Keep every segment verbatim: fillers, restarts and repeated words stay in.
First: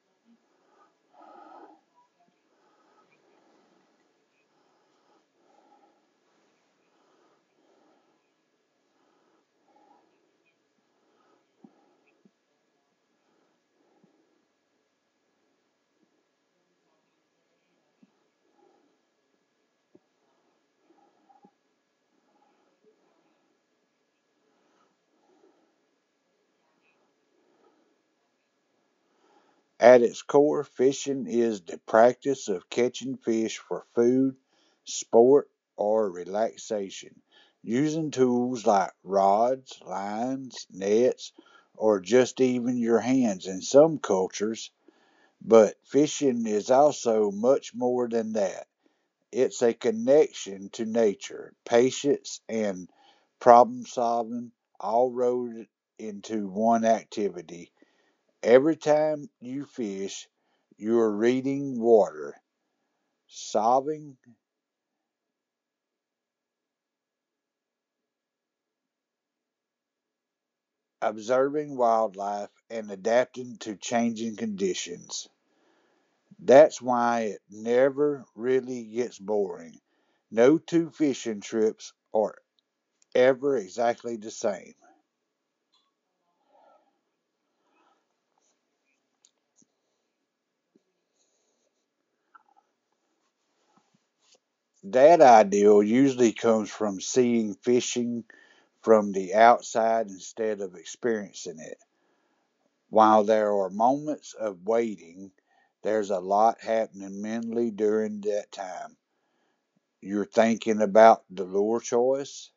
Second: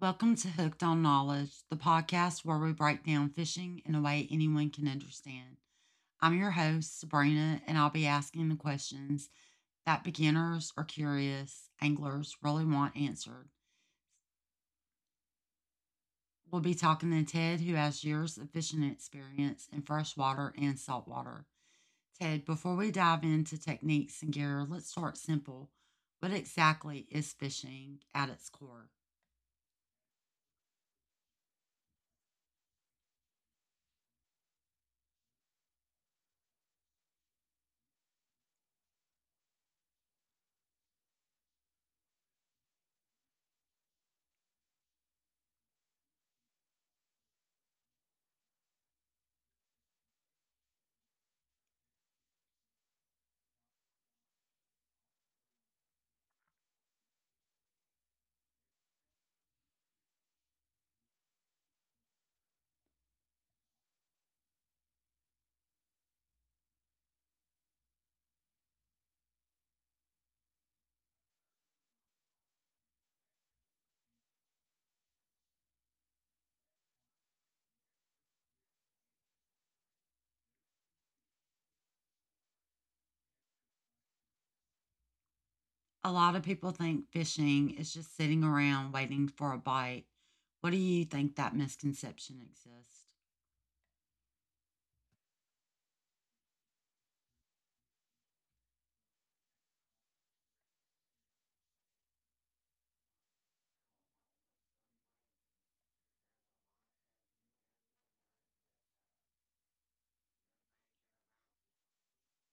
Welcome to Hooked on Knowledge, the podcast where we break down fishing in a way anyone can understand. I'm your host, Sabrina, and I'll be asking the questions that beginners or curious anglers really want answered. We'll be talking to Ted, who has years of fishing experience in freshwater and saltwater. Ted, before we dive into techniques and gear, let's start simple. What exactly is fishing at its core? At its core, fishing is the practice of catching fish for food, sport, or relaxation, using tools like rods, lines, nets, or just even your hands in some cultures. But fishing is also much more than that. It's a connection to nature, patience, and problem solving, all rolled into one activity. Every time you fish, you are reading water, solving, observing wildlife, and adapting to changing conditions. That's why it never really gets boring. No two fishing trips are ever exactly the same. A lot of people think fishing is just sitting around waiting for a bite. What do you think that misconception exists? That ideal usually comes from seeing fishing from the outside instead of experiencing it. While there are moments of waiting, there's a lot happening mentally during that time. You're thinking about the lure choice,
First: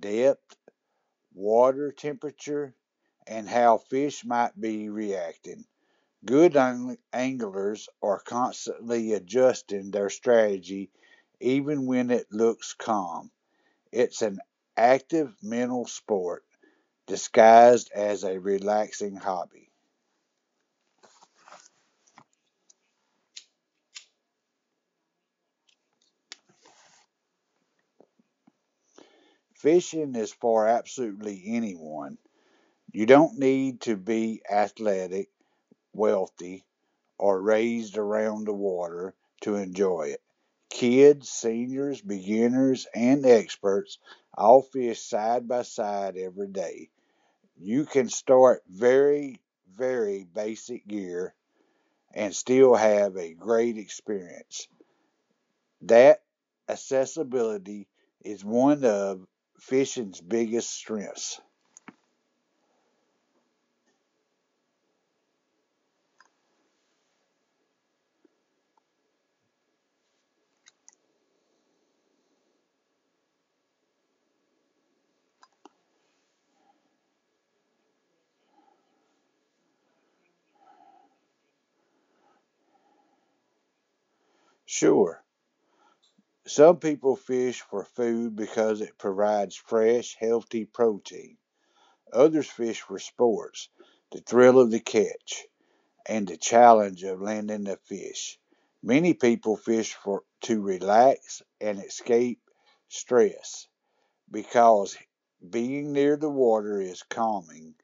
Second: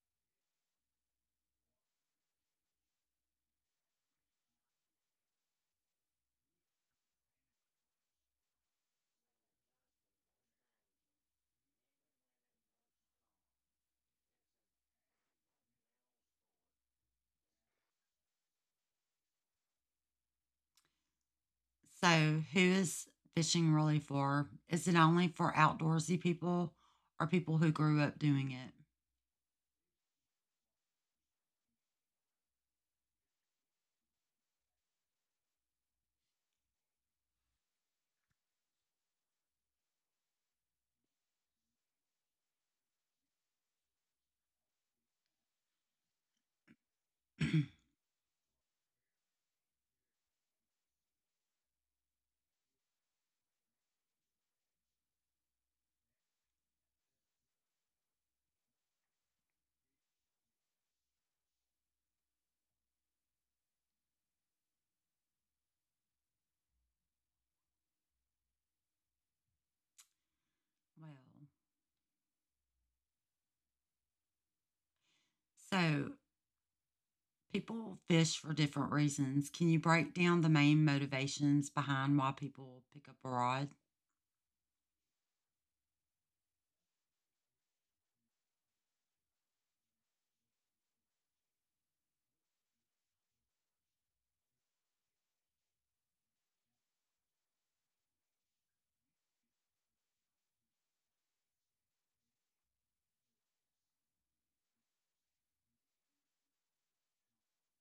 depth, water temperature, and how fish might be reacting. Good anglers are constantly adjusting their strategy even when it looks calm. It's an active mental sport disguised as a relaxing hobby. So, who is fishing really for? Is it only for outdoorsy people or people who grew up doing it? Fishing is for absolutely anyone. You don't need to be athletic, wealthy, or raised around the water to enjoy it. Kids, seniors, beginners, and experts all fish side by side every day. You can start very, very basic gear and still have a great experience. That accessibility is one of fishing's biggest strengths. Well, so people fish for different reasons. Can you break down the main motivations behind why people pick up a rod? Sure, some people fish for food because it provides fresh, healthy protein. Others fish for sports, the thrill of the catch, and the challenge of landing a fish. Many people fish for to relax and escape stress because being near the water is calming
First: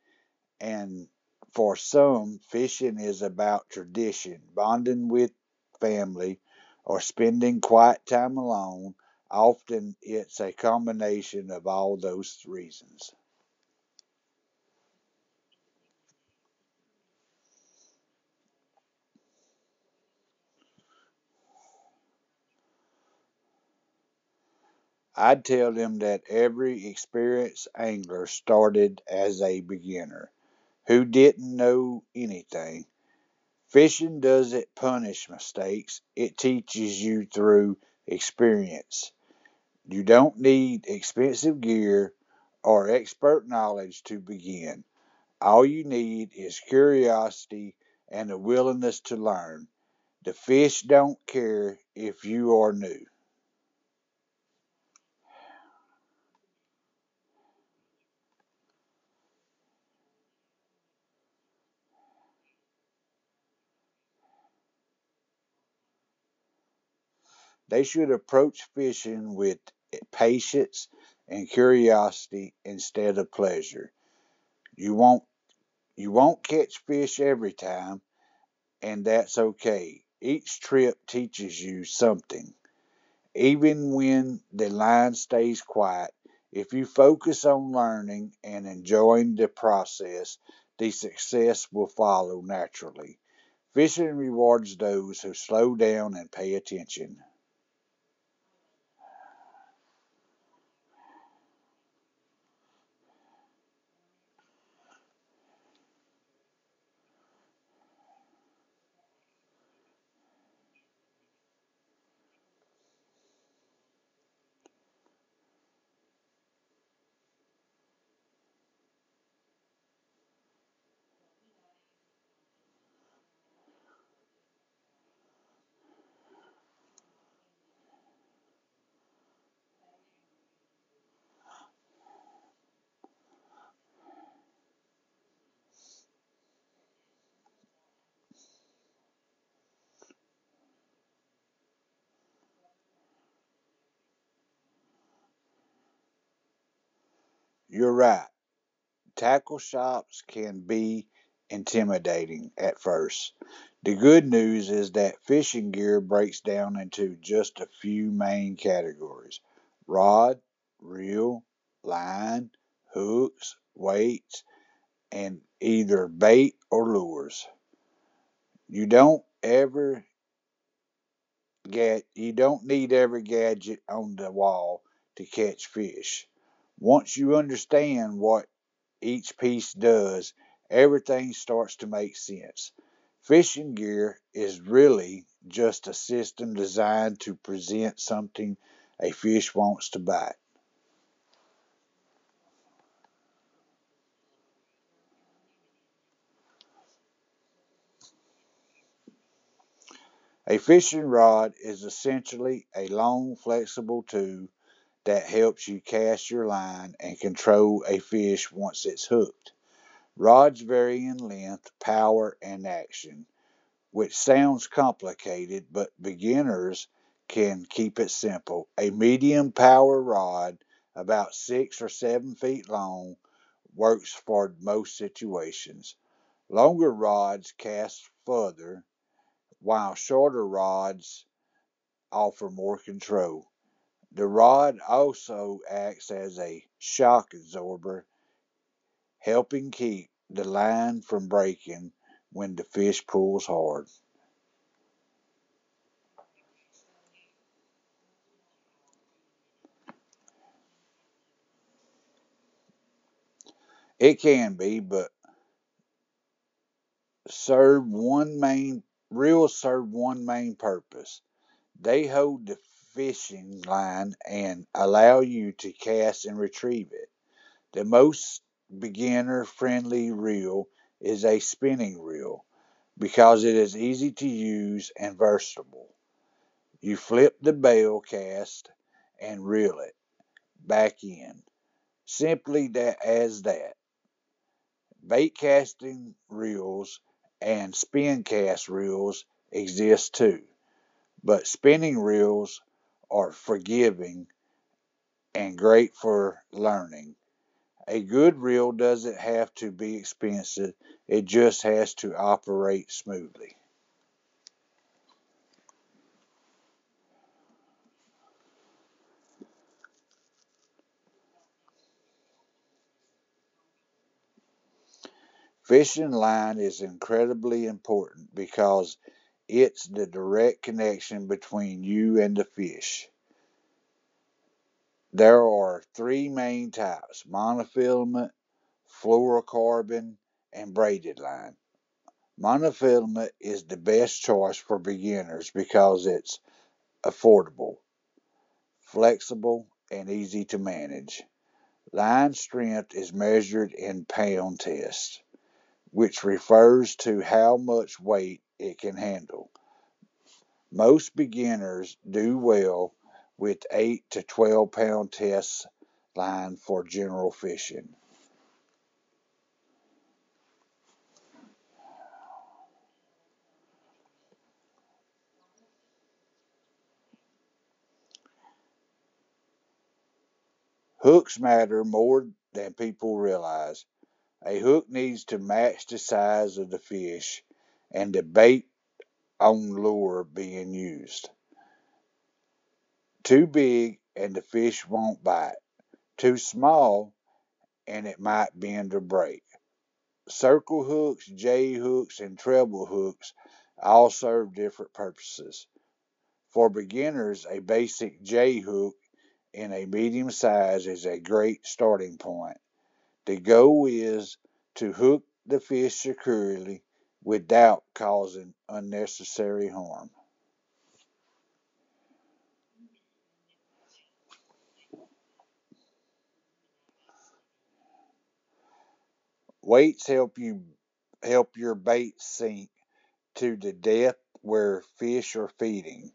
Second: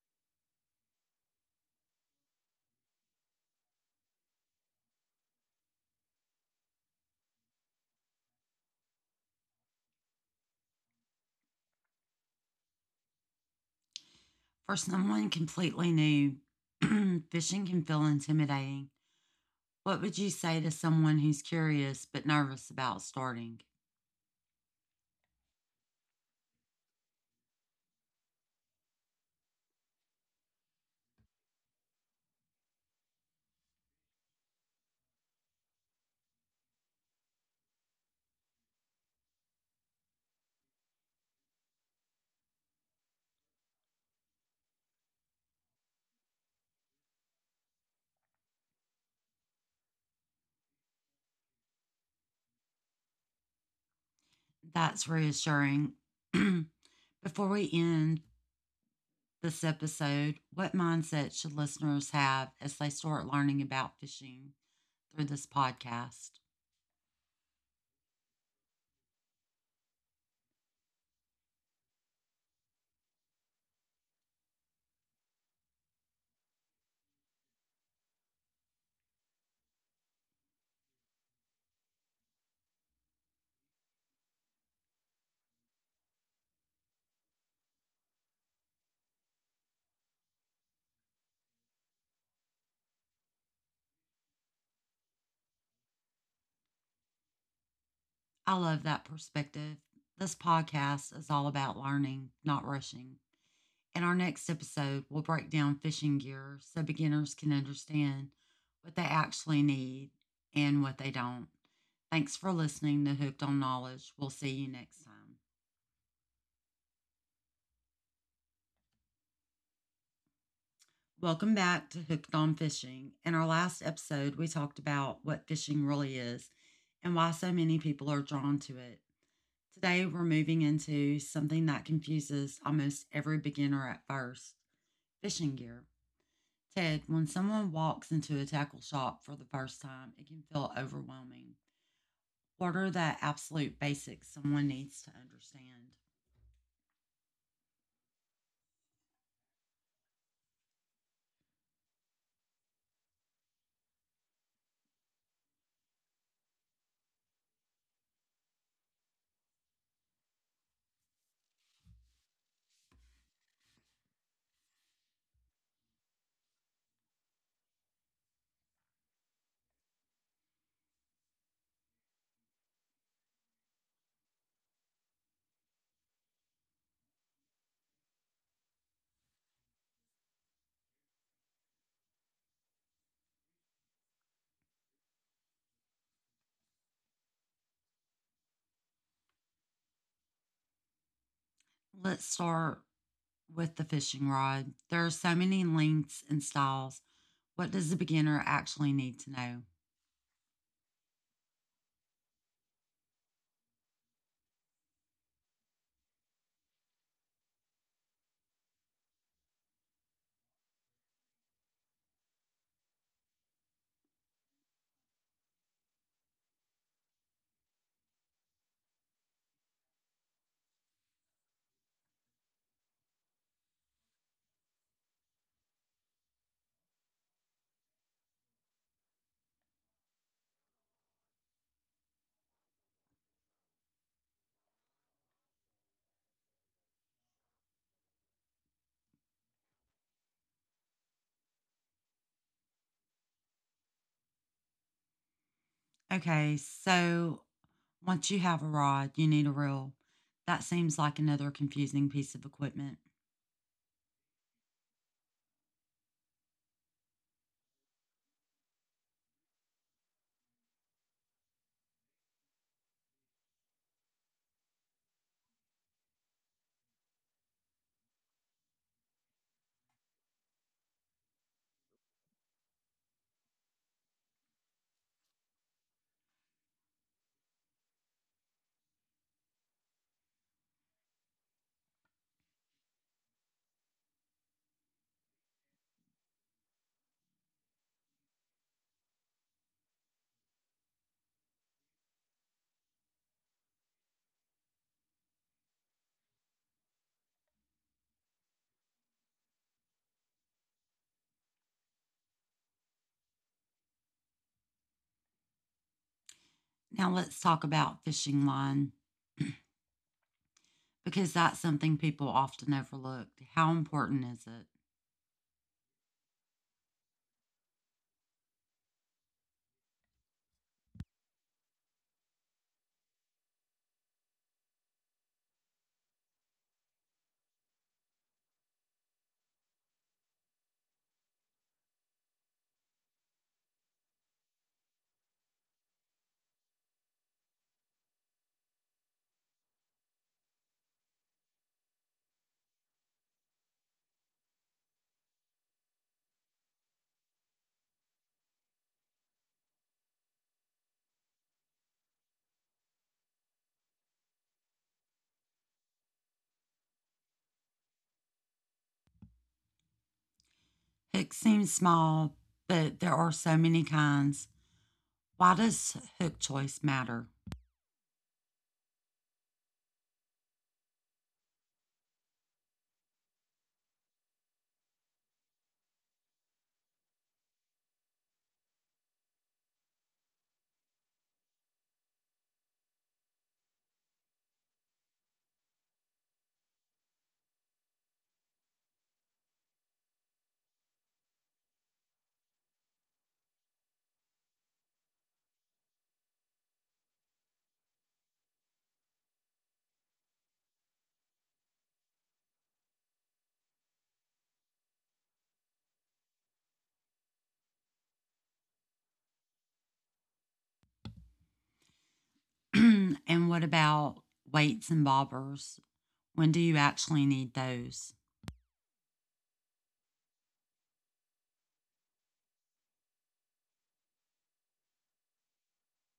and for some, fishing is about tradition, bonding with family, or spending quiet time alone. Often it's a combination of all those reasons. For someone completely new, fishing can feel intimidating. What would you say to someone who's curious but nervous about starting? I'd tell them that every experienced angler started as a beginner who didn't know anything. Fishing doesn't punish mistakes, it teaches you through experience. You don't need expensive gear or expert knowledge to begin. All you need is curiosity and a willingness to learn. The fish don't care if you are new. That's reassuring. Before we end this episode, what mindset should listeners have as they start learning about fishing through this podcast? They should approach fishing with patience and curiosity instead of pleasure. You won't you won't catch fish every time, and that's okay. Each trip teaches you something. Even when the line stays quiet, if you focus on learning and enjoying the process, the success will follow naturally. Fishing rewards those who slow down and pay attention. I love that perspective. This podcast is all about learning, not rushing. In our next episode, we'll break down fishing gear so beginners can understand what they actually need and what they don't. Thanks for listening to Hooked on Knowledge. We'll see you next time. Welcome back to Hooked on Fishing. In our last episode, we talked about what fishing really is and why so many people are drawn to it. Today, we're moving into something that confuses almost every beginner at first: fishing gear. Ted, when someone walks into a tackle shop for the first time, it can feel overwhelming. What are the absolute basics someone needs to understand? You're right. Tackle shops can be intimidating at first. The good news is that fishing gear breaks down into just a few main categories rod, reel, line, hooks, weights, and either bait or lures. You don't ever get you don't need every gadget on the wall to catch fish. Once you understand what each piece does, everything starts to make sense. Fishing gear is really just a system designed to present something a fish wants to bite. Let's start with the fishing rod. There are so many lengths and styles. What does the beginner actually need to know? A fishing rod is essentially a long, flexible tube that helps you cast your line and control a fish once it's hooked. Rods vary in length, power, and action, which sounds complicated, but beginners can keep it simple. A medium power rod, about six or seven feet long, works for most situations. Longer rods cast further, while shorter rods offer more control. The rod also acts as a shock absorber, helping keep the line from breaking when the fish pulls hard. Okay, so once you have a rod, you need a reel. That seems like another confusing piece of equipment. It can be, but serve one main reels serve one main purpose. They hold the fishing line and allow you to cast and retrieve it. The most beginner friendly reel is a spinning reel because it is easy to use and versatile. You flip the bail cast and reel it back in. Simply that as that. Bait casting reels and spin cast reels exist too, but spinning reels are forgiving and great for learning. A good reel doesn't have to be expensive, it just has to operate smoothly. Now let's talk about fishing line, because that's something people often overlook. How important is it? Fishing line is incredibly important because it's the direct connection between you and the fish. There are three main types monofilament, fluorocarbon, and braided line. Monofilament is the best choice for beginners because it's affordable, flexible, and easy to manage. Line strength is measured in pound test, which refers to how much weight it can handle. Most beginners do well with eight to twelve pound test line for general fishing. Hook seems small, but there are so many kinds. Why does hook choice matter? Hooks matter more than people realize. A hook needs to match the size of the fish and the bait on lure being used. Too big and the fish won't bite. Too small and it might bend or break. Circle hooks, J hooks, and treble hooks all serve different purposes. For beginners, a basic J hook in a medium size is a great starting point. The goal is to hook the fish securely without causing unnecessary harm. And what about weights and bobbers? When do you actually need those? Weights help you Help your bait sink to the depth where fish are feeding.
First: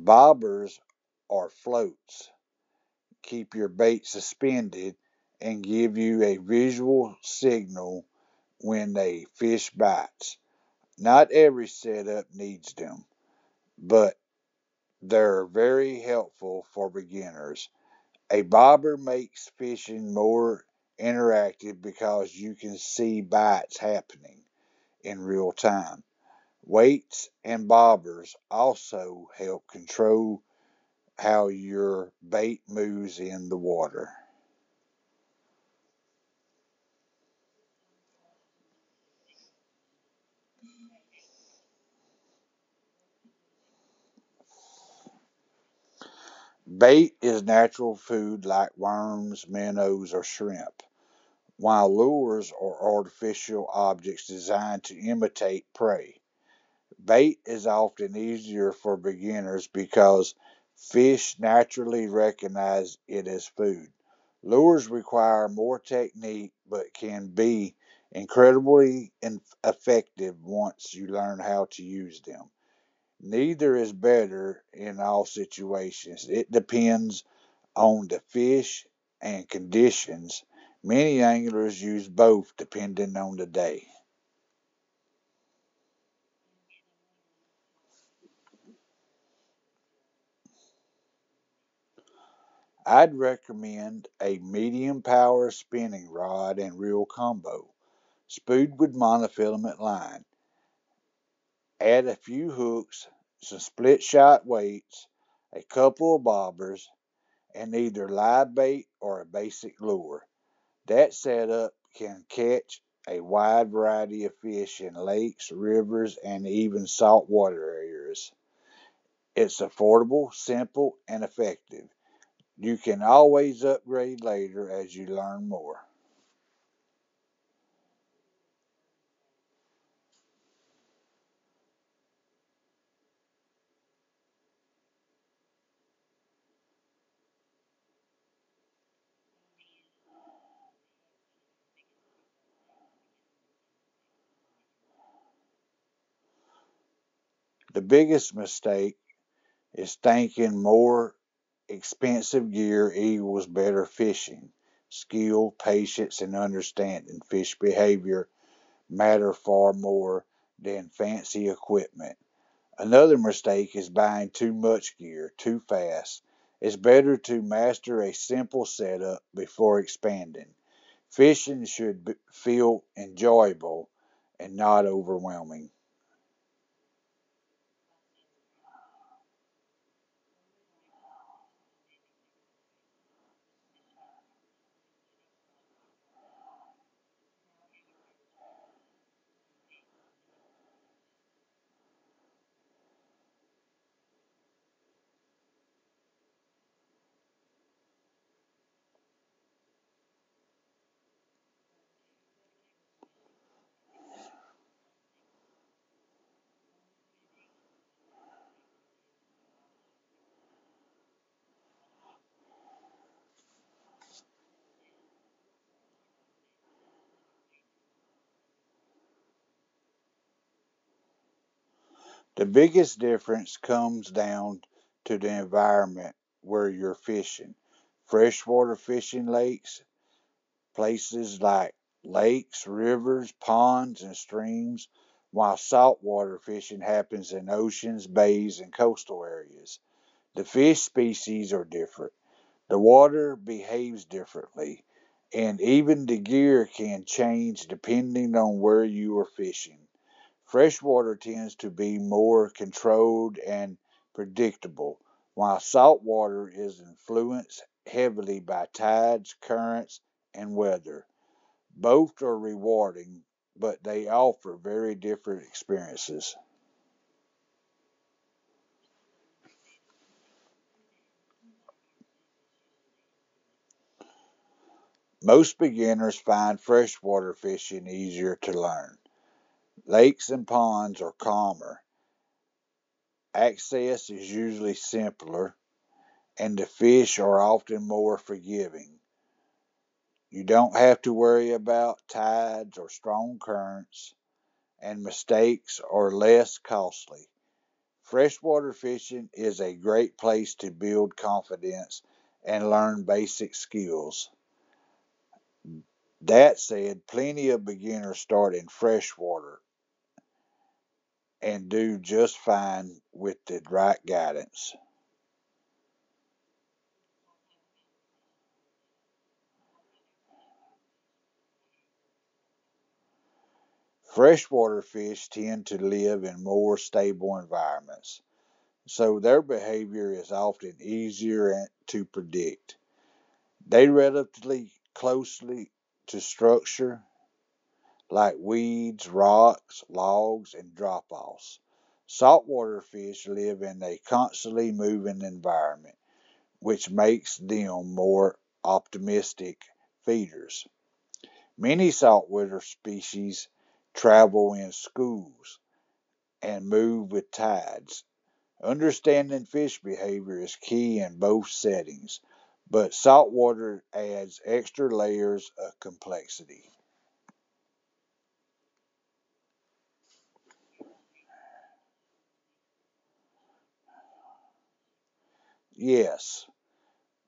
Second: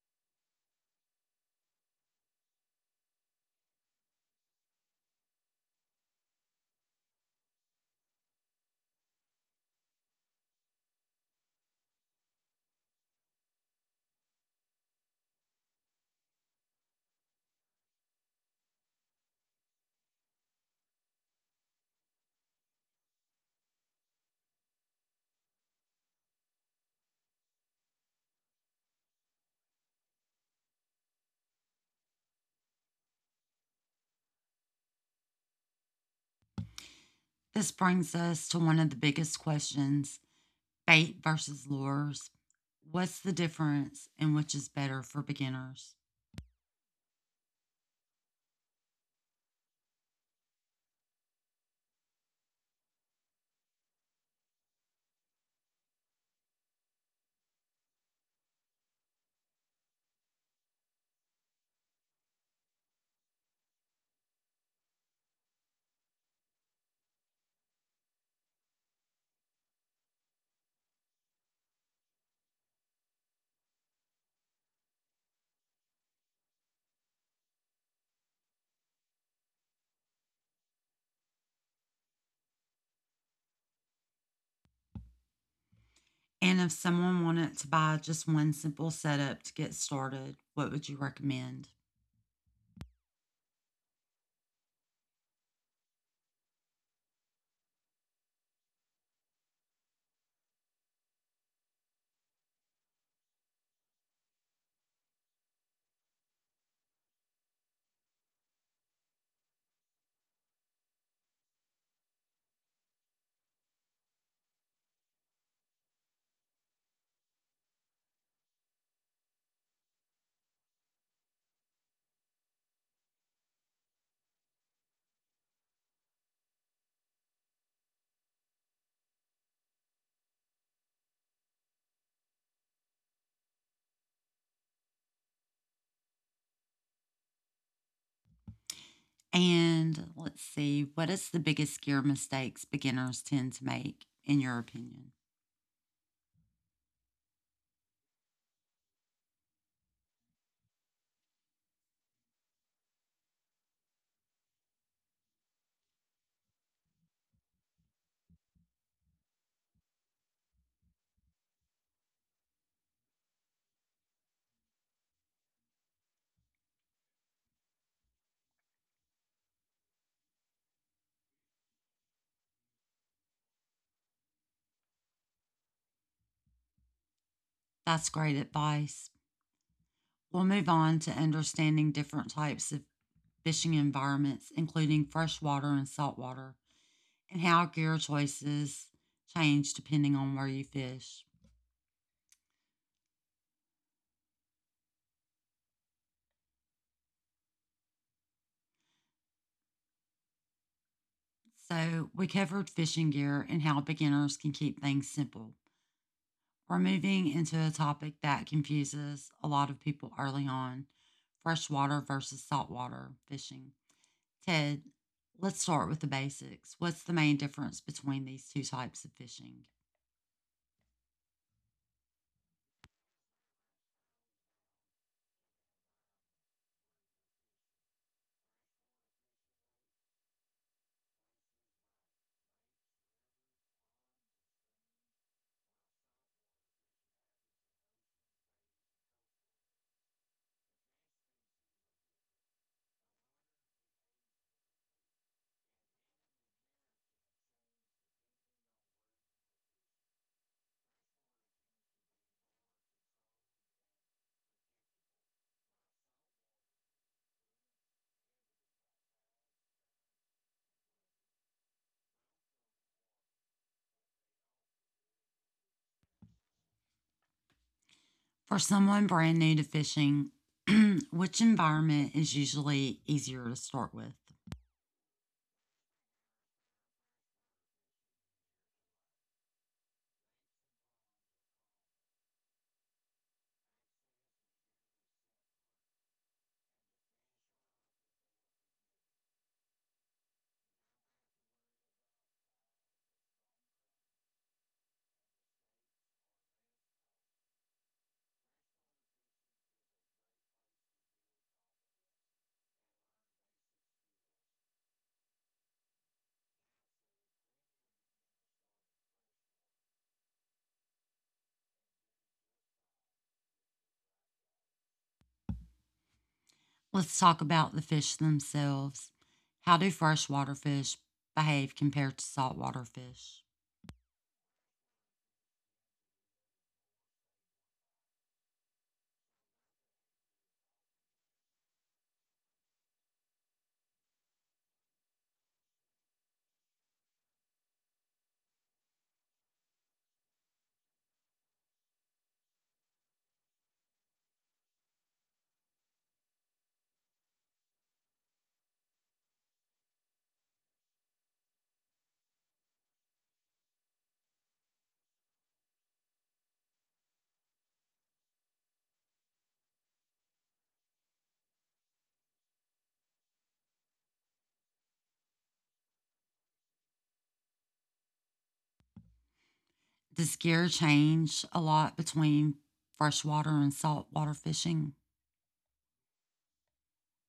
Bobbers or floats keep your bait suspended and give you a visual signal when a fish bites. Not every setup needs them, but they're very helpful for beginners. A bobber makes fishing more interactive because you can see bites happening in real time. Weights and bobbers also help control how your bait moves in the water. This brings us to one of the biggest questions: bait versus lures. What's the difference and which is better for beginners? Bait is natural food like worms, minnows, or shrimp, while lures are artificial objects designed to imitate prey. Bait is often easier for beginners because fish naturally recognize it as food. Lures require more technique but can be incredibly effective once you learn how to use them. Neither is better in all situations. It depends on the fish and conditions. Many anglers use both depending on the day. And if someone wanted to buy just one simple setup to get started, what would you recommend? I'd recommend a medium power spinning rod and reel combo, spooled with monofilament line. Add a few hooks, some split shot weights, a couple of bobbers, and either live bait or a basic lure. That setup can catch a wide variety of fish in lakes, rivers, and even saltwater areas. It's affordable, simple, and effective. You can always upgrade later as you learn more. And let's see, what is the biggest scare mistakes beginners tend to make, in your opinion? The biggest mistake is thinking more expensive gear equals better fishing. Skill, patience, and understanding fish behavior matter far more than fancy equipment. Another mistake is buying too much gear too fast. It's better to master a simple setup before expanding. Fishing should feel enjoyable and not overwhelming. That's great advice. We'll move on to understanding different types of fishing environments, including freshwater and saltwater, and how gear choices change depending on where you fish. So, we covered fishing gear and how beginners can keep things simple. We're moving into a topic that confuses a lot of people early on: freshwater versus saltwater fishing. Ted, let's start with the basics. What's the main difference between these two types of fishing? The biggest difference comes down to the environment where you're fishing. Freshwater fishing lakes, Places like lakes, rivers, ponds, and streams, while saltwater fishing happens in oceans, bays, and coastal areas. The fish species are different, the water behaves differently, and even the gear can change depending on where you are fishing. Freshwater tends to be more controlled and predictable, while saltwater is influenced heavily by tides, currents, and weather. Both are rewarding, but they offer very different experiences. For someone brand new to fishing, which environment is usually easier to start with? Most beginners find freshwater fishing easier to learn. Lakes and ponds are calmer, access is usually simpler, and the fish are often more forgiving. You don't have to worry about tides or strong currents, and mistakes are less costly. Freshwater fishing is a great place to build confidence and learn basic skills. That said, plenty of beginners start in freshwater and do just fine with the right guidance. Let's talk about the fish themselves. How do freshwater fish behave compared to saltwater fish? Freshwater fish tend to live in more stable environments, so their behavior is often easier to predict. They relatively closely to structure like weeds, rocks, logs, and drop offs. Saltwater fish live in a constantly moving environment, which makes them more optimistic feeders. Many saltwater species travel in schools and move with tides. Understanding fish behavior is key in both settings, but saltwater adds extra layers of complexity. Does gear change a lot between freshwater and saltwater fishing? Yes,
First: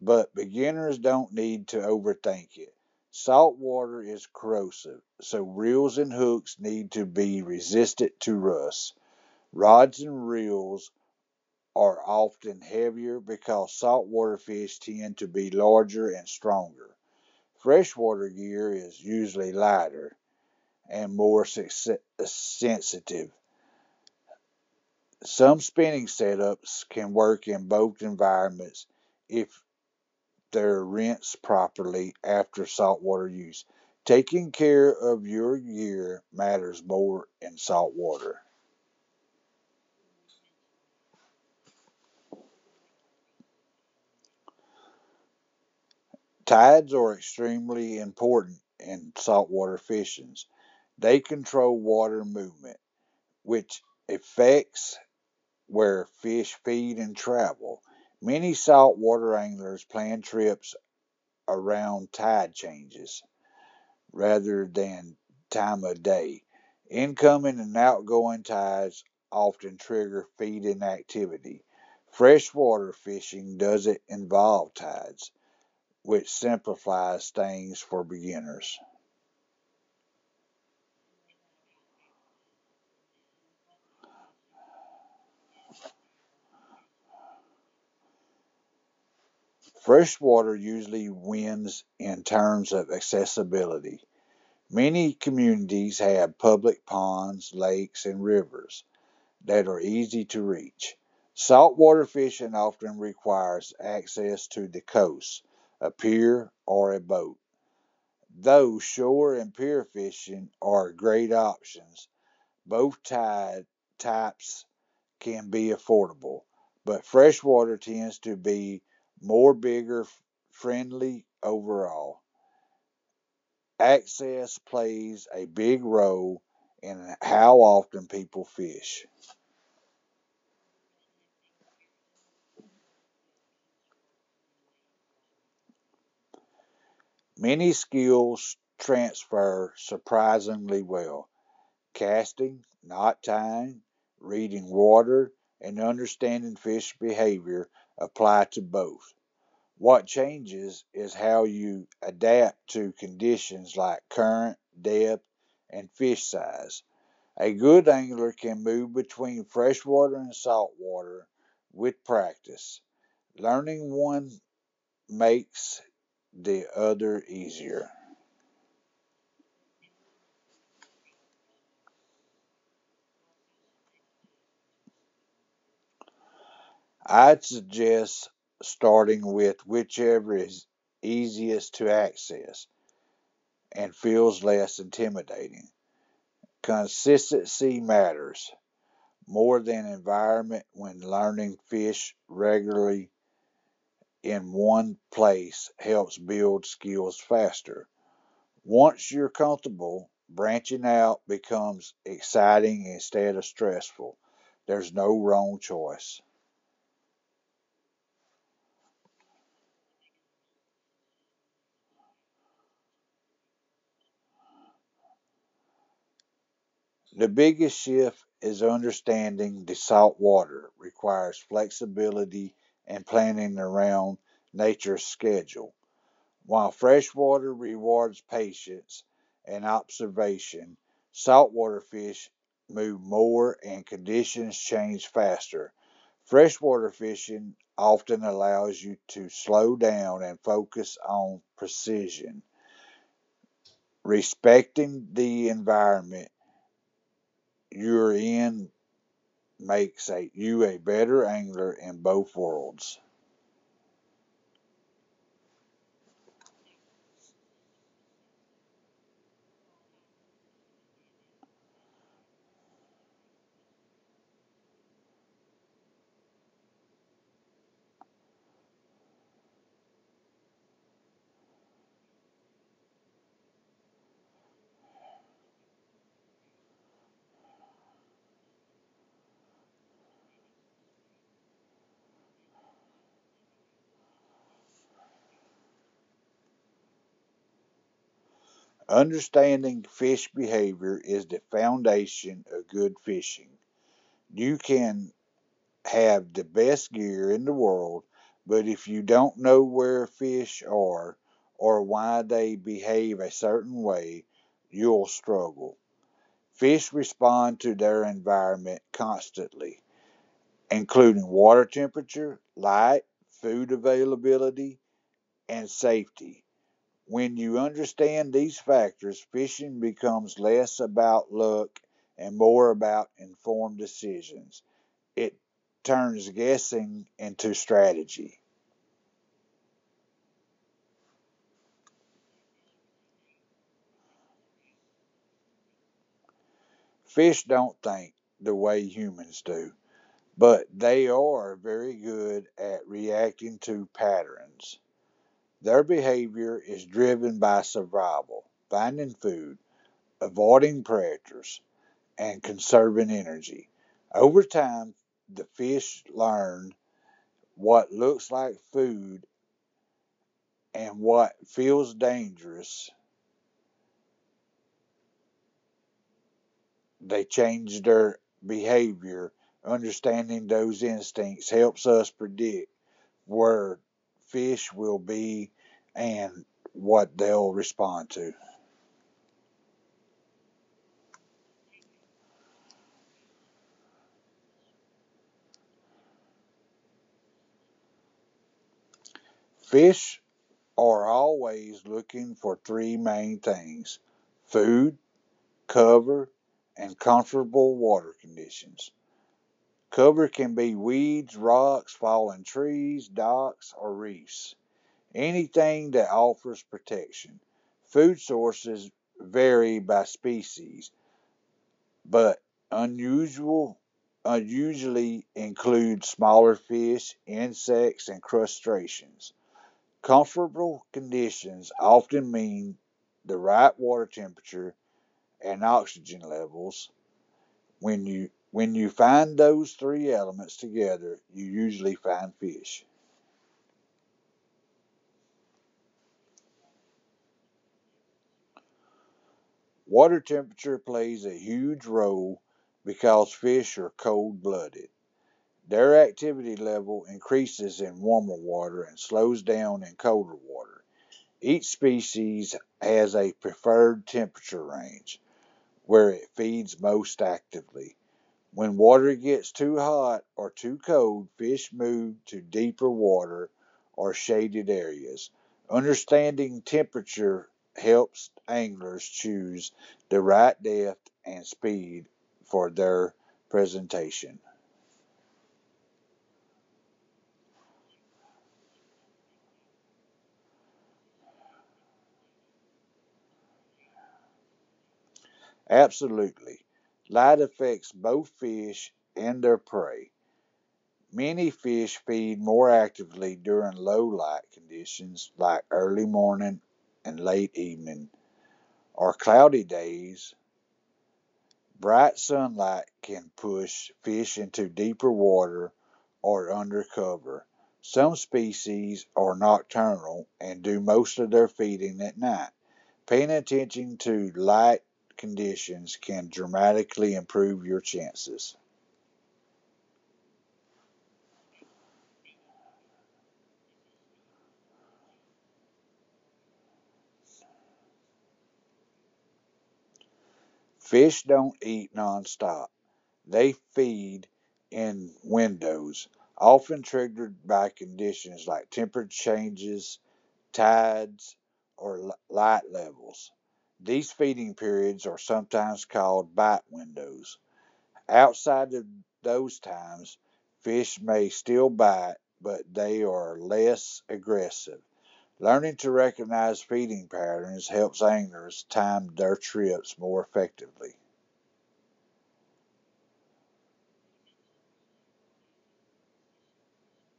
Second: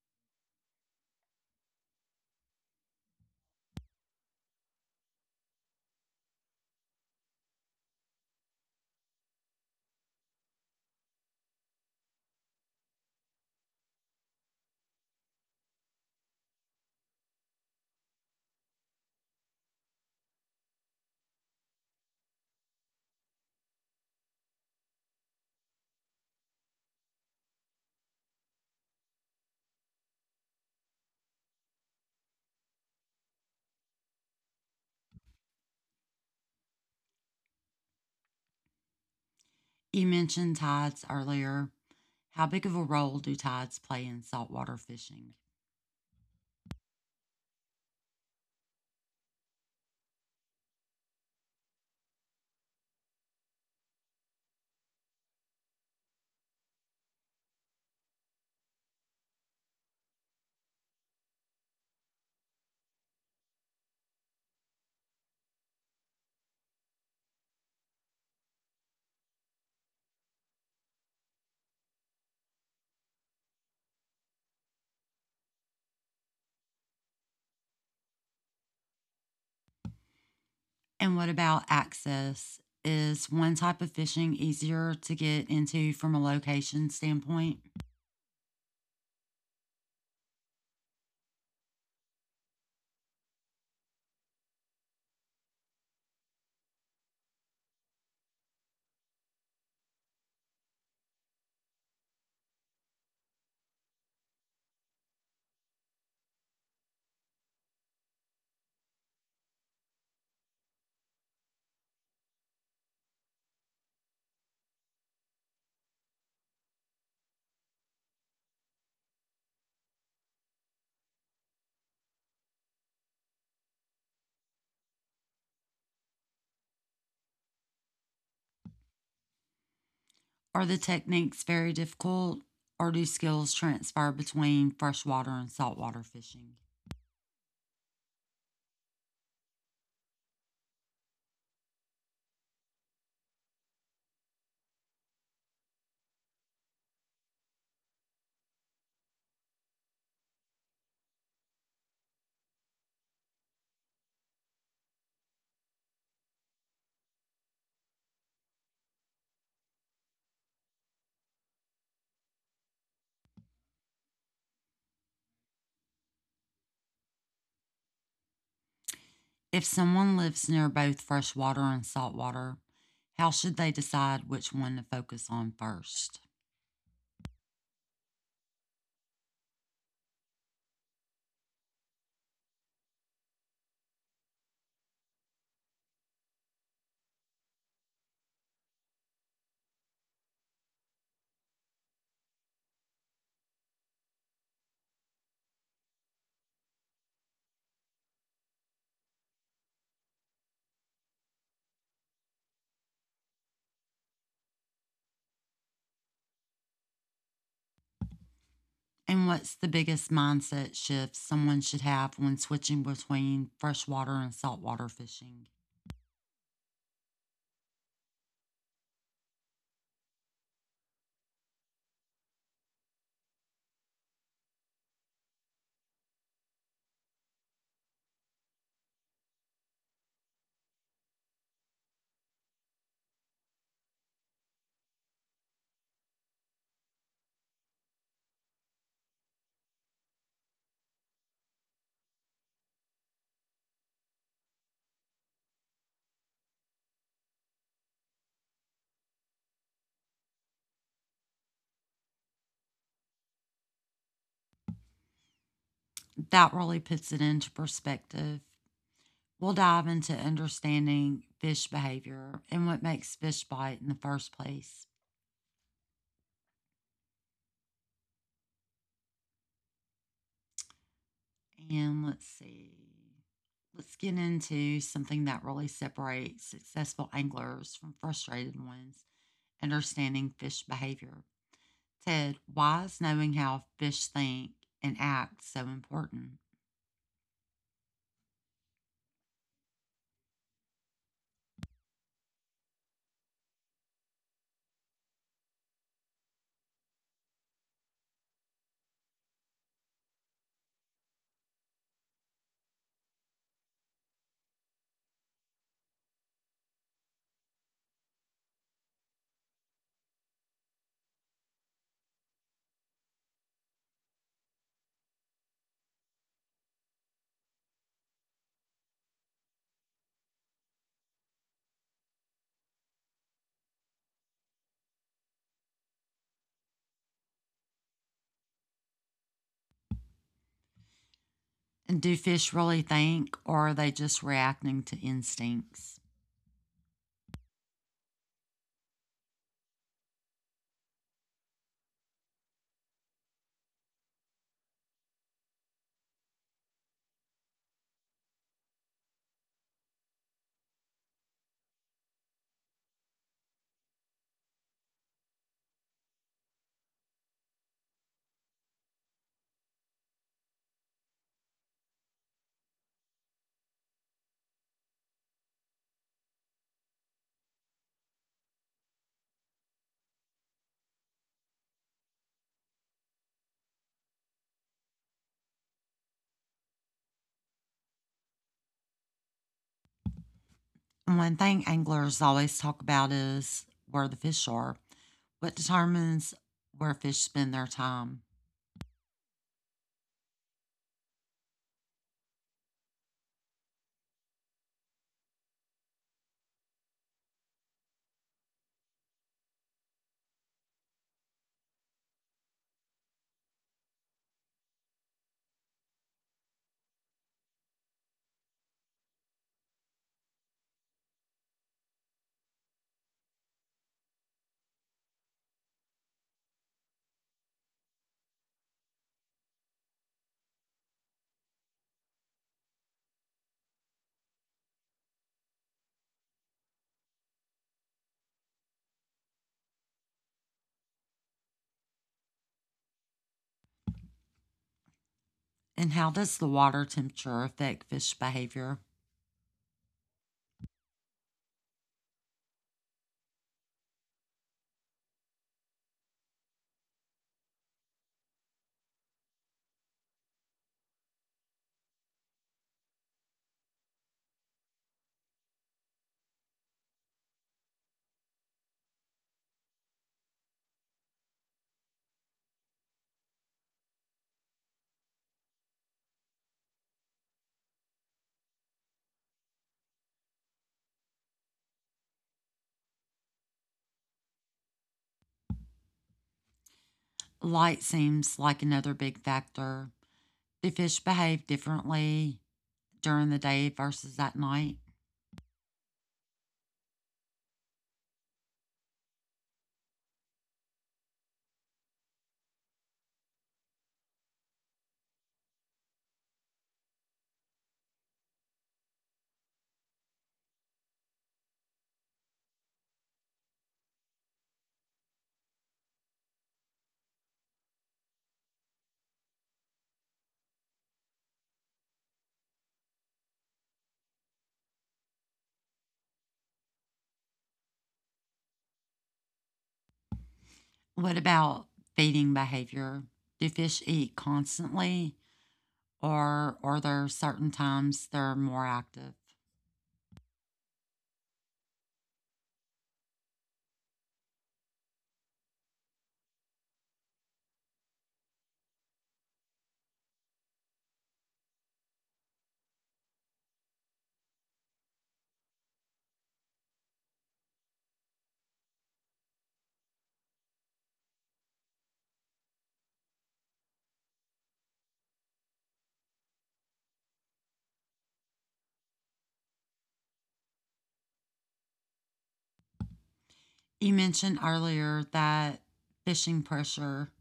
but beginners don't need to overthink it. Saltwater is corrosive, so reels and hooks need to be resistant to rust. Rods and reels are often heavier because saltwater fish tend to be larger and stronger. Freshwater gear is usually lighter, and more sensitive. Some spinning setups can work in both environments if they're rinsed properly after saltwater use. Taking care of your gear matters more in saltwater. You mentioned tides earlier. How big of a role do tides play in saltwater fishing? Tides are extremely important in saltwater fishing. They control water movement, which affects where fish feed and travel. Many saltwater anglers plan trips around tide changes rather than time of day. Incoming and outgoing tides often trigger feeding activity. Freshwater fishing doesn't involve tides, which simplifies things for beginners. And what about access? Is one type of fishing easier to get into from a location standpoint? Freshwater usually wins in terms of accessibility. Many communities have public ponds, lakes, and rivers that are easy to reach. Saltwater fishing often requires access to the coast, a pier, or a boat. Though shore and pier fishing are great options, both tide types can be affordable, but freshwater tends to be more bigger friendly overall. Access plays a big role in how often people fish. Are the techniques very difficult, or do skills transfer between freshwater and saltwater fishing? Many skills transfer surprisingly well: casting, knot tying, reading water, and understanding fish behavior apply to both. What changes is how you adapt to conditions like current, depth, and fish size. A good angler can move between freshwater and saltwater with practice. Learning one makes the other easier. If someone lives near both freshwater and saltwater, how should they decide which one to focus on first? I'd suggest starting with whichever is easiest to access and feels less intimidating. Consistency matters more than environment when learning fish regularly in one place helps build skills faster. Once you're comfortable, branching out becomes exciting instead of stressful. There's no wrong choice. And what's the biggest mindset shift someone should have when switching between freshwater and saltwater fishing? The biggest shift is understanding the saltwater requires flexibility and planning around nature's schedule, while freshwater rewards patience and observation. Saltwater fish move more and conditions change faster. Freshwater fishing often allows you to slow down and focus on precision, respecting the environment you're in makes a, you a better angler in both worlds. That really puts it into perspective. We'll dive into understanding fish behavior and what makes fish bite in the first place. And let's see, let's get into something that really separates successful anglers from frustrated ones: understanding fish behavior. Ted, why is knowing how fish think and act so important? Understanding fish behavior is the foundation of good fishing. You can have the best gear in the world, but if you don't know where fish are or why they behave a certain way, you'll struggle. Fish respond to their environment constantly, including water temperature, light, food availability, and safety. When you understand these factors, fishing becomes less about luck and more about informed decisions. It turns guessing into strategy. And do fish really think, or are they just reacting to instincts? Fish don't think the way humans do, but they are very good at reacting to patterns. Their behavior is driven by survival, finding food, avoiding predators, and conserving energy. Over time, the fish learn what looks like food and what feels dangerous, they change their behavior. Understanding those instincts helps us predict where fish will be and what they'll respond to. And One thing anglers always talk about is where the fish are. What determines where fish spend their time? Fish are always looking for three main things: food, cover, and comfortable water conditions. Cover can be weeds, rocks, fallen trees, docks, or reefs, anything that offers protection. Food sources vary by species, but unusual usually include smaller fish, insects, and crustaceans. Comfortable conditions often mean the right water temperature and oxygen levels. When you when you find those three elements together, you usually find fish. And how does the water temperature affect fish behavior? Water temperature plays a huge role because fish are cold blooded. Their activity level increases in warmer water and slows down in colder water. Each species has a preferred temperature range where it feeds most actively. When water gets too hot or too cold, fish move to deeper water or shaded areas. Understanding temperature helps anglers choose the right depth and speed for their presentation. Light seems like another big factor. Do fish behave differently during the day versus at night? Absolutely. Light affects both fish and their prey. Many fish feed more actively during low light conditions like early morning and late evening or cloudy days. Bright sunlight can push fish into deeper water or under cover. Some species are nocturnal and do most of their feeding at night. Paying attention to light conditions can dramatically improve your chances. What about feeding behavior? Do fish eat constantly, or are there certain times they're more active? Fish don't eat nonstop. They feed in windows, often triggered by conditions like temperature changes, tides, or light levels. These feeding periods are sometimes called bite windows. Outside of those times, fish may still bite, but they are less aggressive. Learning to recognize feeding patterns helps anglers time their trips more effectively. You mentioned earlier that fishing pressure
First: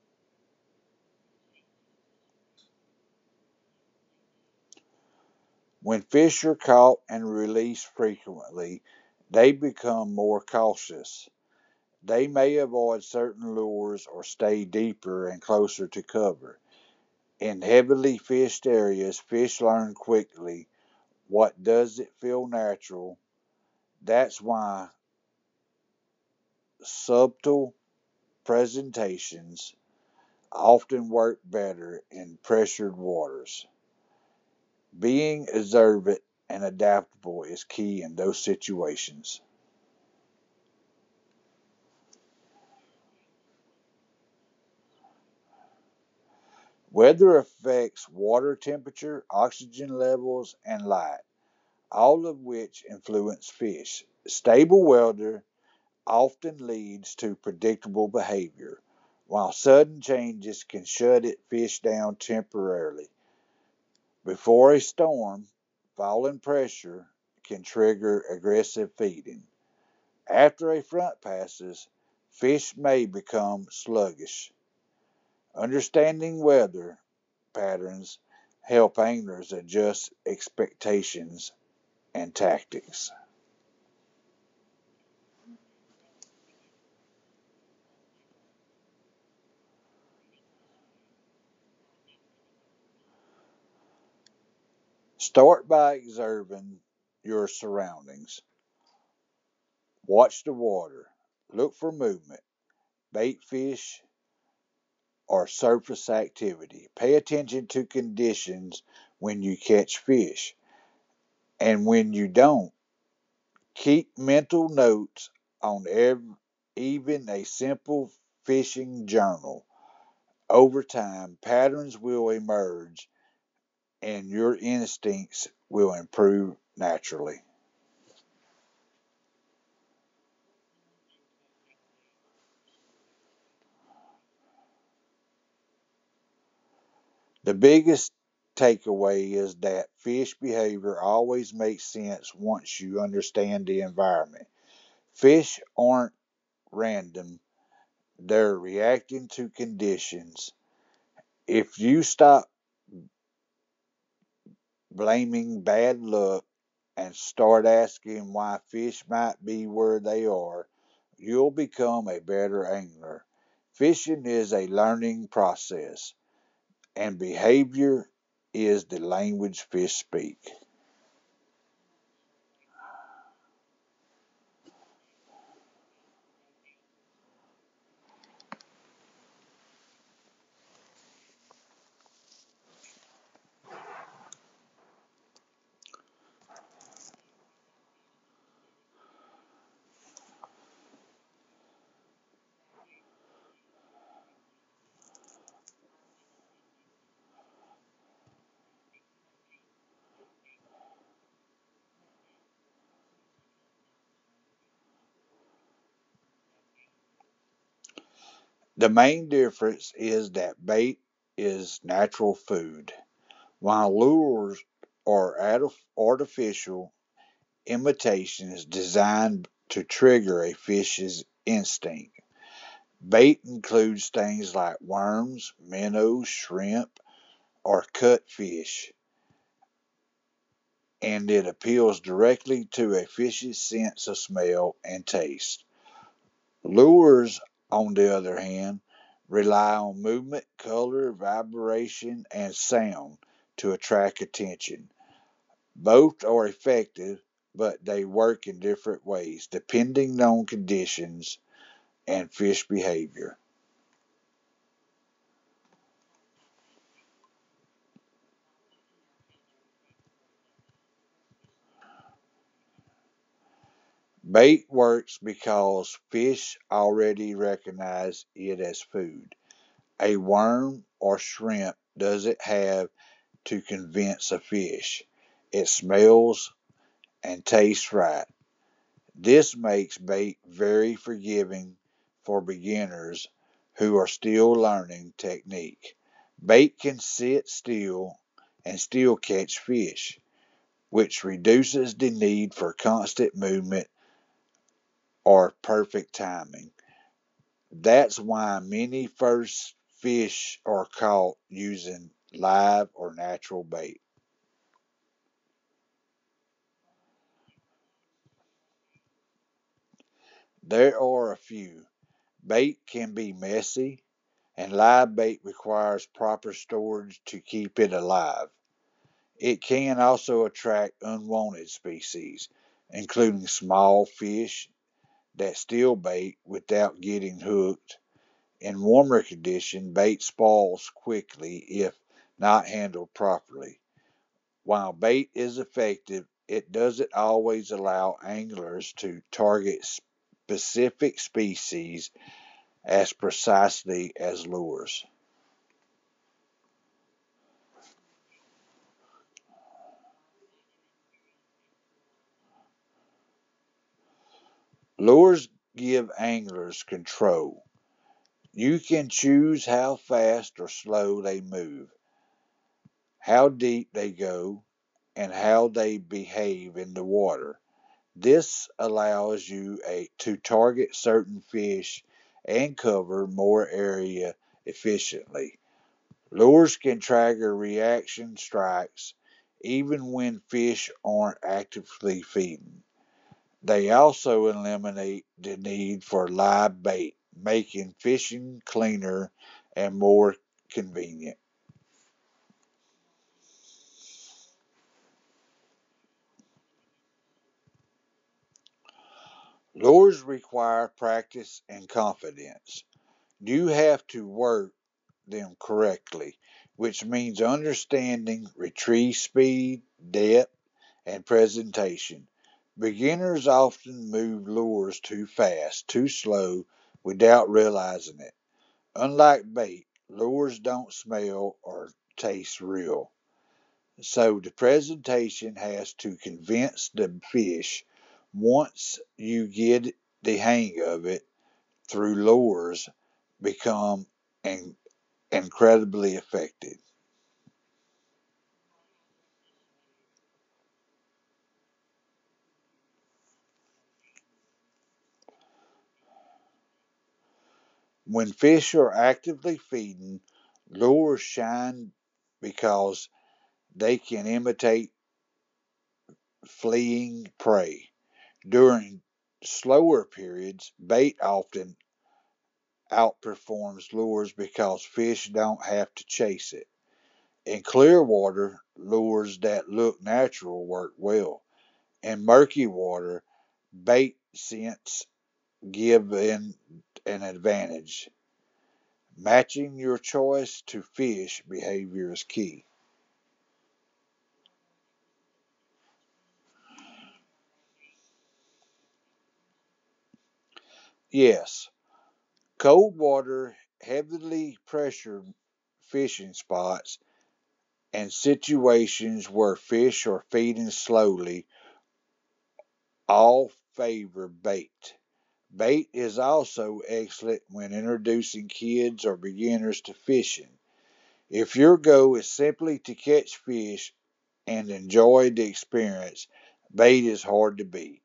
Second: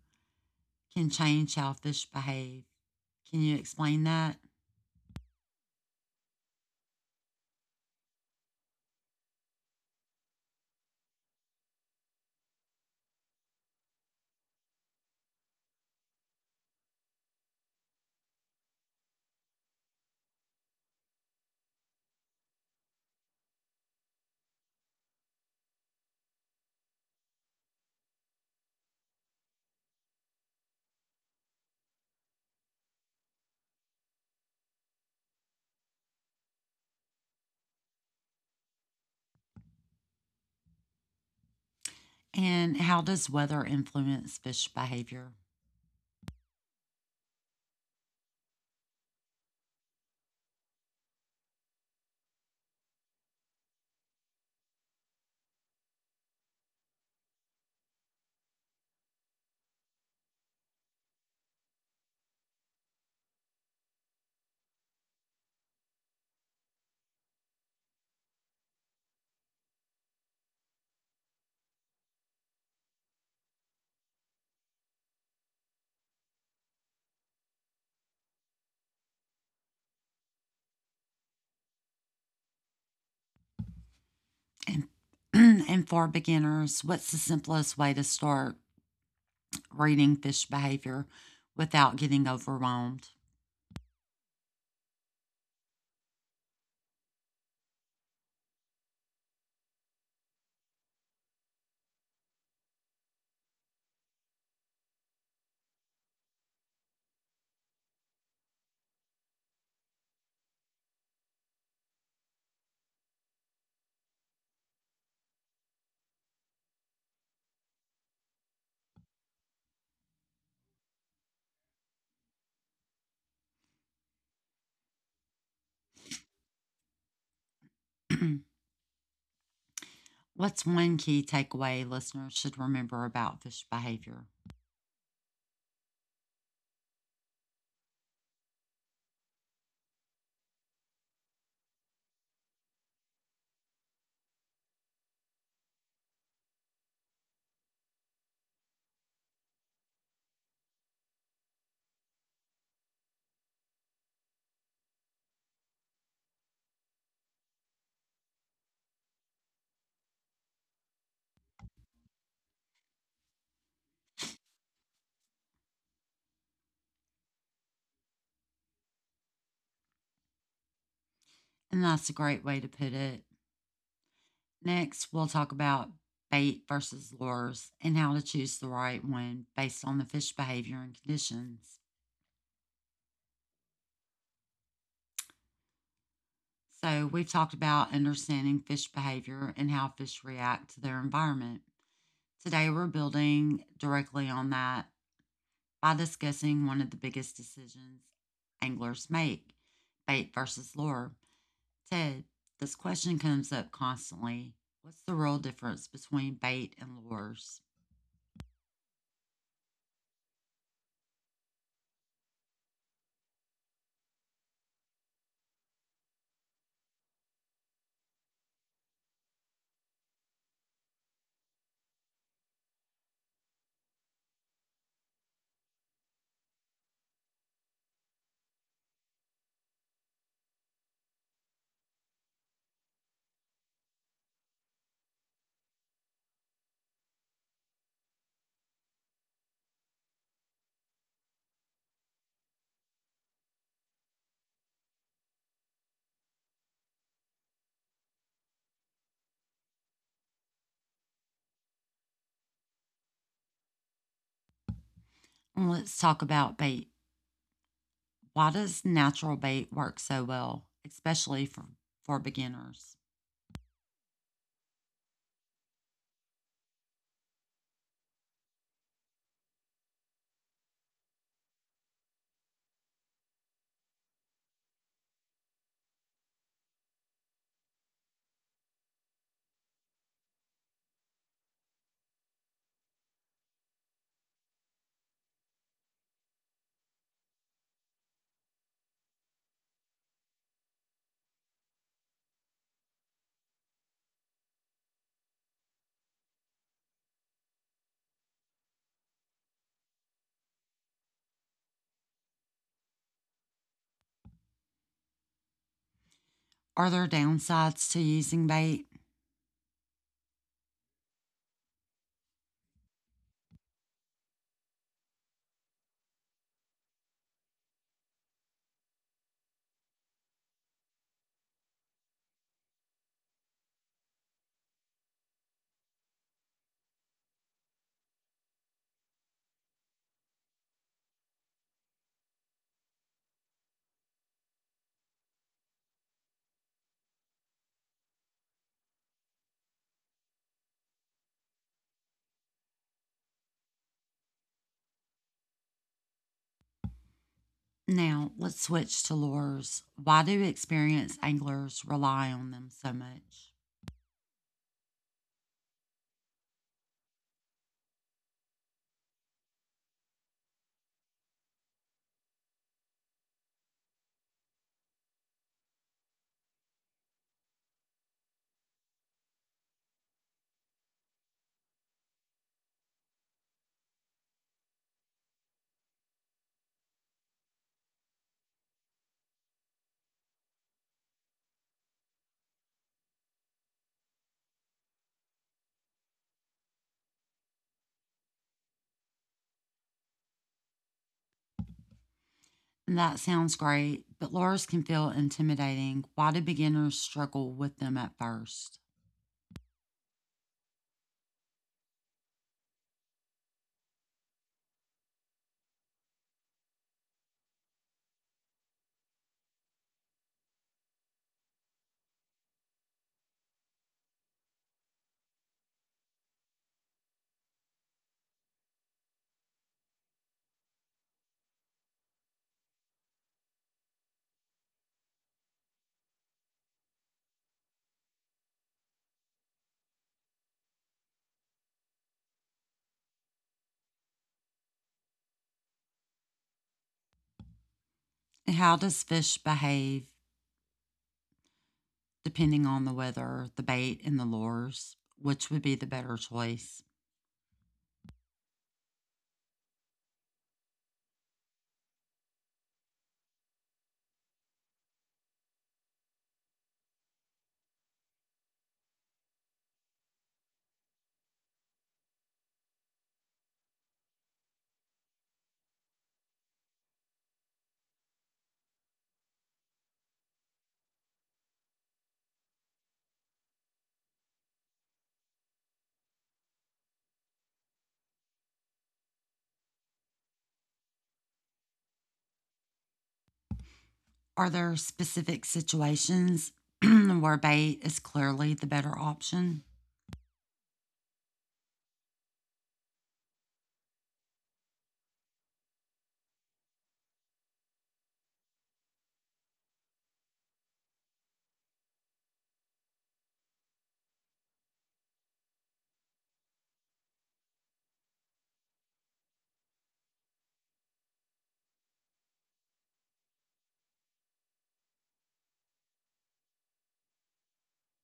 can change how fish behave. Can you explain that? When fish are caught and released frequently, they become more cautious. They may avoid certain lures or stay deeper and closer to cover. In heavily fished areas, fish learn quickly what doesn't feel natural. That's why subtle presentations often work better in pressured waters. Being observant and adaptable is key in those situations. And how does weather influence fish behavior? Weather affects water temperature, oxygen levels, and light, all of which influence fish. Stable weather often leads to predictable behavior, while sudden changes can shut it fish down temporarily. Before a storm, falling pressure can trigger aggressive feeding. After a front passes, fish may become sluggish. Understanding weather patterns help anglers adjust expectations and tactics. And and for beginners, what's the simplest way to start reading fish behavior without getting overwhelmed? Start by observing your surroundings. Watch the water. Look for movement, bait fish, or surface activity. Pay attention to conditions when you catch fish. And when you don't, keep mental notes on ev- even a simple fishing journal. Over time, patterns will emerge and your instincts will improve naturally. What's one key takeaway listeners should remember about fish behavior? The biggest takeaway is that fish behavior always makes sense once you understand the environment. Fish aren't random, they're reacting to conditions. If you stop blaming bad luck and start asking why fish might be where they are, you'll become a better angler. Fishing is a learning process, and behavior is the language fish speak. And that's a great way to put it. Next, we'll talk about bait versus lures and how to choose the right one based on the fish behavior and conditions. So, we've talked about understanding fish behavior and how fish react to their environment. Today, we're building directly on that by discussing one of the biggest decisions anglers make: bait versus lure. Ted, this question comes up constantly. What's the real difference between bait and lures? The main difference is that bait is natural food, while lures are artificial imitations designed to trigger a fish's instinct. Bait includes things like worms, minnows, shrimp, or cutfish, and it appeals directly to a fish's sense of smell and taste. Lures, on the other hand, rely on movement, color, vibration, and sound to attract attention. Both are effective, but they work in different ways depending on conditions and fish behavior. And let's talk about bait. Why does natural bait work so well, especially for, for beginners? Bait works because fish already recognize it as food. A worm or shrimp doesn't have to convince a fish. It smells and tastes right. This makes bait very forgiving for beginners who are still learning technique. Bait can sit still and still catch fish, which reduces the need for constant movement or perfect timing. That's why many first fish are caught using live or natural bait. Are there downsides to using bait? There are a few. Bait can be messy, and live bait requires proper storage to keep it alive. It can also attract unwanted species, including small fish that steal bait without getting hooked. In warmer conditions, bait spoils quickly if not handled properly. While bait is effective, it doesn't always allow anglers to target specific species as precisely as lures. Now, let's switch to lures. Why do experienced anglers rely on them so much? Lures give anglers control. You can choose how fast or slow they move, how deep they go, and how they behave in the water. This allows you a, to target certain fish and cover more area efficiently. Lures can trigger reaction strikes even when fish aren't actively feeding. They also eliminate the need for live bait, making fishing cleaner and more convenient. And that sounds great, but lures can feel intimidating. Why do beginners struggle with them at first? Lures require practice and confidence. You have to work them correctly, which means understanding retrieve speed, depth, and presentation. Beginners often move lures too fast, too slow, without realizing it. Unlike bait, lures don't smell or taste real, so the presentation has to convince the fish. Once you get the hang of it through lures, become in- incredibly effective. And How does fish behave depending on the weather, the bait, and the lures? Which would be the better choice? When fish are actively feeding, lures shine because they can imitate fleeing prey. During slower periods, bait often outperforms lures because fish don't have to chase it. In clear water, lures that look natural work well. In murky water, bait scents give in an advantage. Matching your choice to fish behavior is key. Are there specific situations where bait is clearly the better option? Yes, cold water, heavily pressured fishing spots, and situations where fish are feeding slowly all favor bait. Bait is also excellent when introducing kids or beginners to fishing. If your goal is simply to catch fish and enjoy the experience, bait is hard to beat.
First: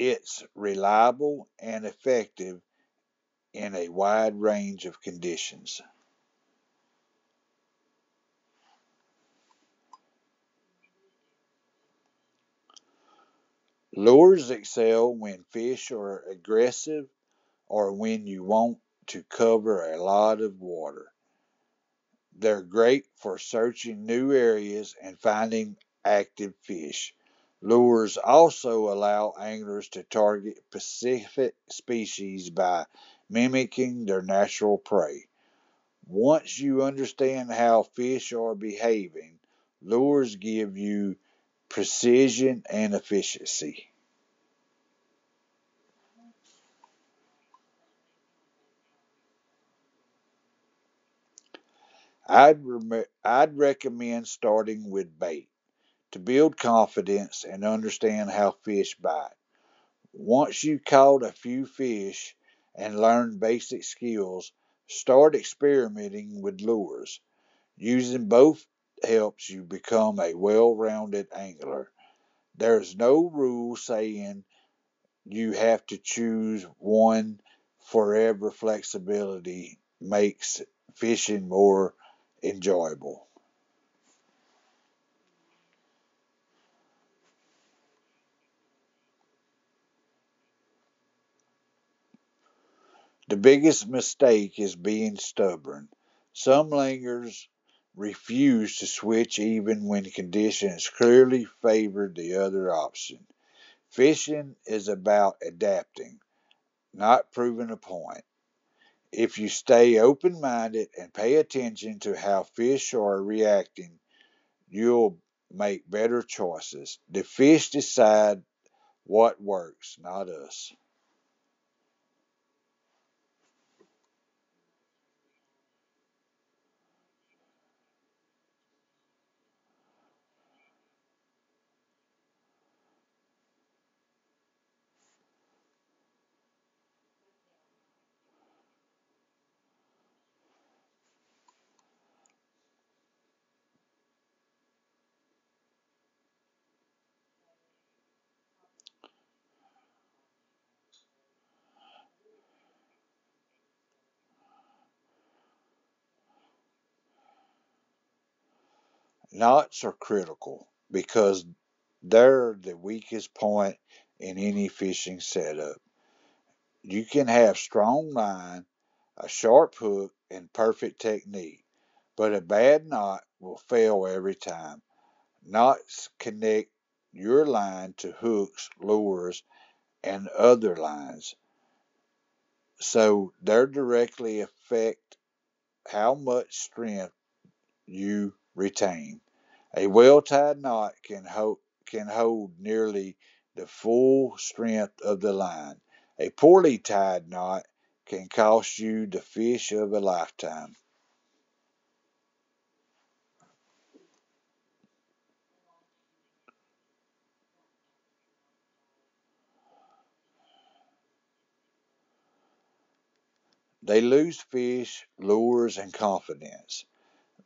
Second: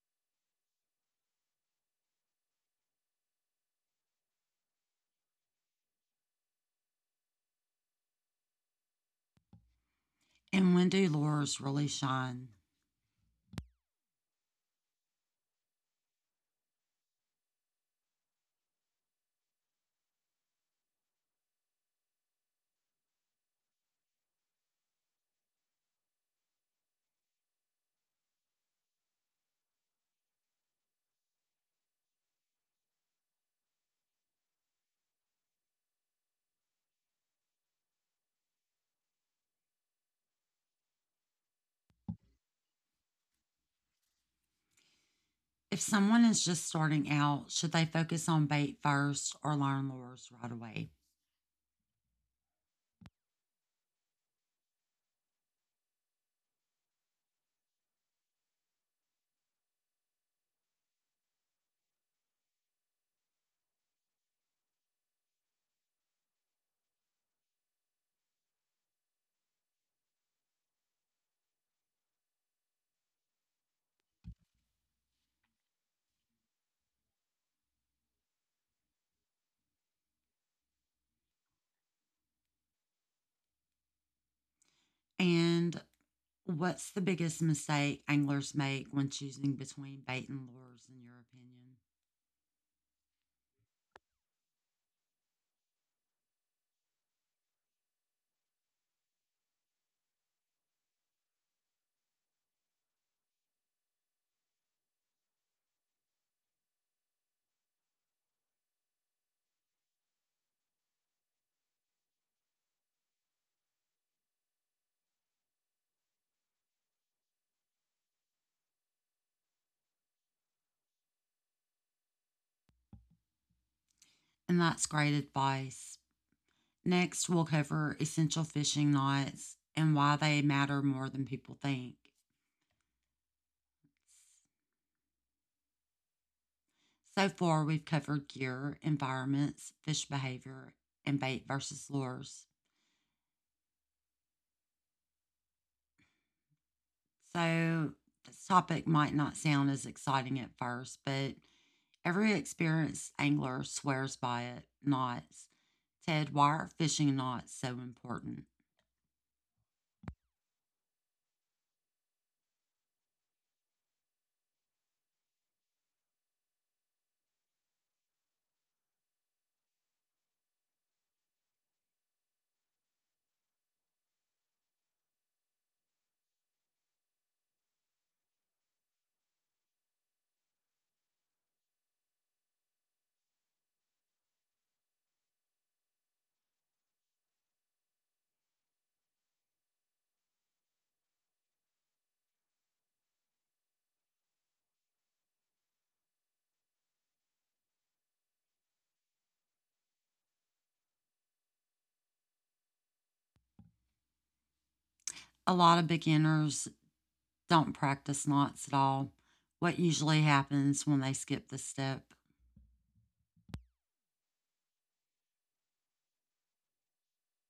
It's reliable and effective in a wide range of conditions. And when do lures really shine? Lures excel when fish are aggressive or when you want to cover a lot of water. They're great for searching new areas and finding active fish. Lures also allow anglers to target specific species by mimicking their natural prey. Once you understand how fish are behaving, lures give you precision and efficiency. If someone is just starting out, should they focus on bait first or learn lures right away? I'd, rem- I'd recommend starting with bait to build confidence and understand how fish bite. Once you've caught a few fish and learned basic skills, start experimenting with lures. Using both helps you become a well rounded angler. There's no rule saying you have to choose one forever. Flexibility makes fishing more enjoyable. And what's the biggest mistake anglers make when choosing between bait and lures, in your opinion? The biggest mistake is being stubborn. Some langers refuse to switch even when conditions clearly favor the other option. Fishing is about adapting, not proving a point. If you stay open minded and pay attention to how fish are reacting, you'll make better choices. The fish decide what works, not us. And that's great advice. Next, we'll cover essential fishing knots and why they matter more than people think. So far, we've covered gear, environments, fish behavior, and bait versus lures. So, this topic might not sound as exciting at first, but every experienced angler swears by it: knots. Ted, why are fishing knots so important? Knots are critical because they're the weakest point in any fishing setup. You can have strong line, a sharp hook, and perfect technique, but a bad knot will fail every time. Knots connect your line to hooks, lures, and other lines, so they directly affect how much strength you retain. A well tied knot can hold, can hold nearly the full strength of the line. A poorly tied knot can cost you the fish of a lifetime. A lot of beginners don't practice knots at all. What usually happens when they skip the step? They lose fish, lures, and confidence.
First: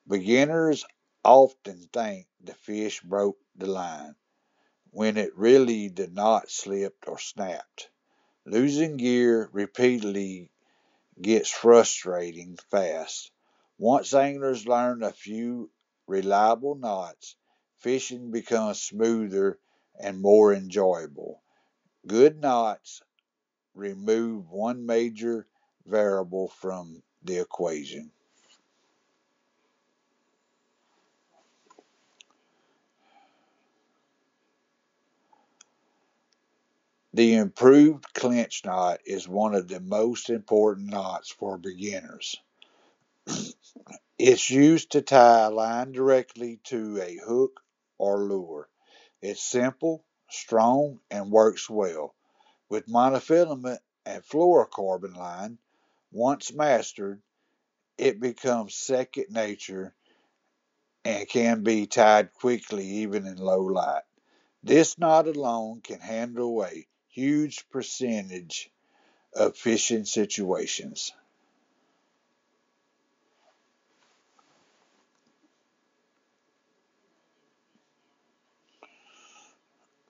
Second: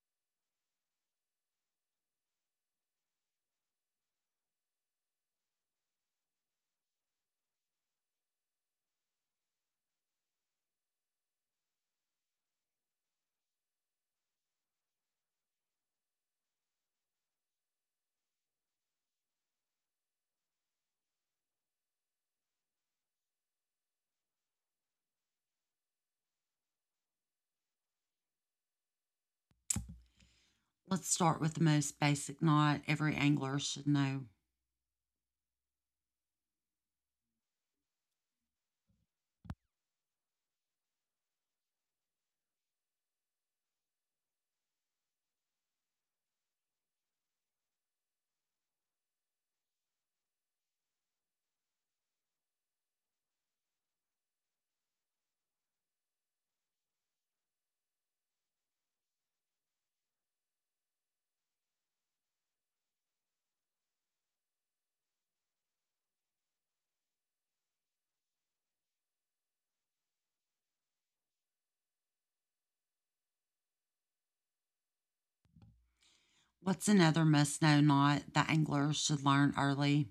Beginners often think the fish broke the line when it really the knot slipped or snapped. Losing gear repeatedly gets frustrating fast. Once anglers learn a few reliable knots, fishing becomes smoother and more enjoyable. Good knots remove one major variable from the equation. Let's start with the most basic knot every angler should know. The improved clinch knot is one of the most important knots for beginners. It's used to tie a line directly to a hook or lure. It's simple, strong, and works well. With monofilament and fluorocarbon line, once mastered, it becomes second nature and can be tied quickly even in low light. This knot alone can handle a huge percentage of fishing situations. What's another must know knot that anglers should learn early?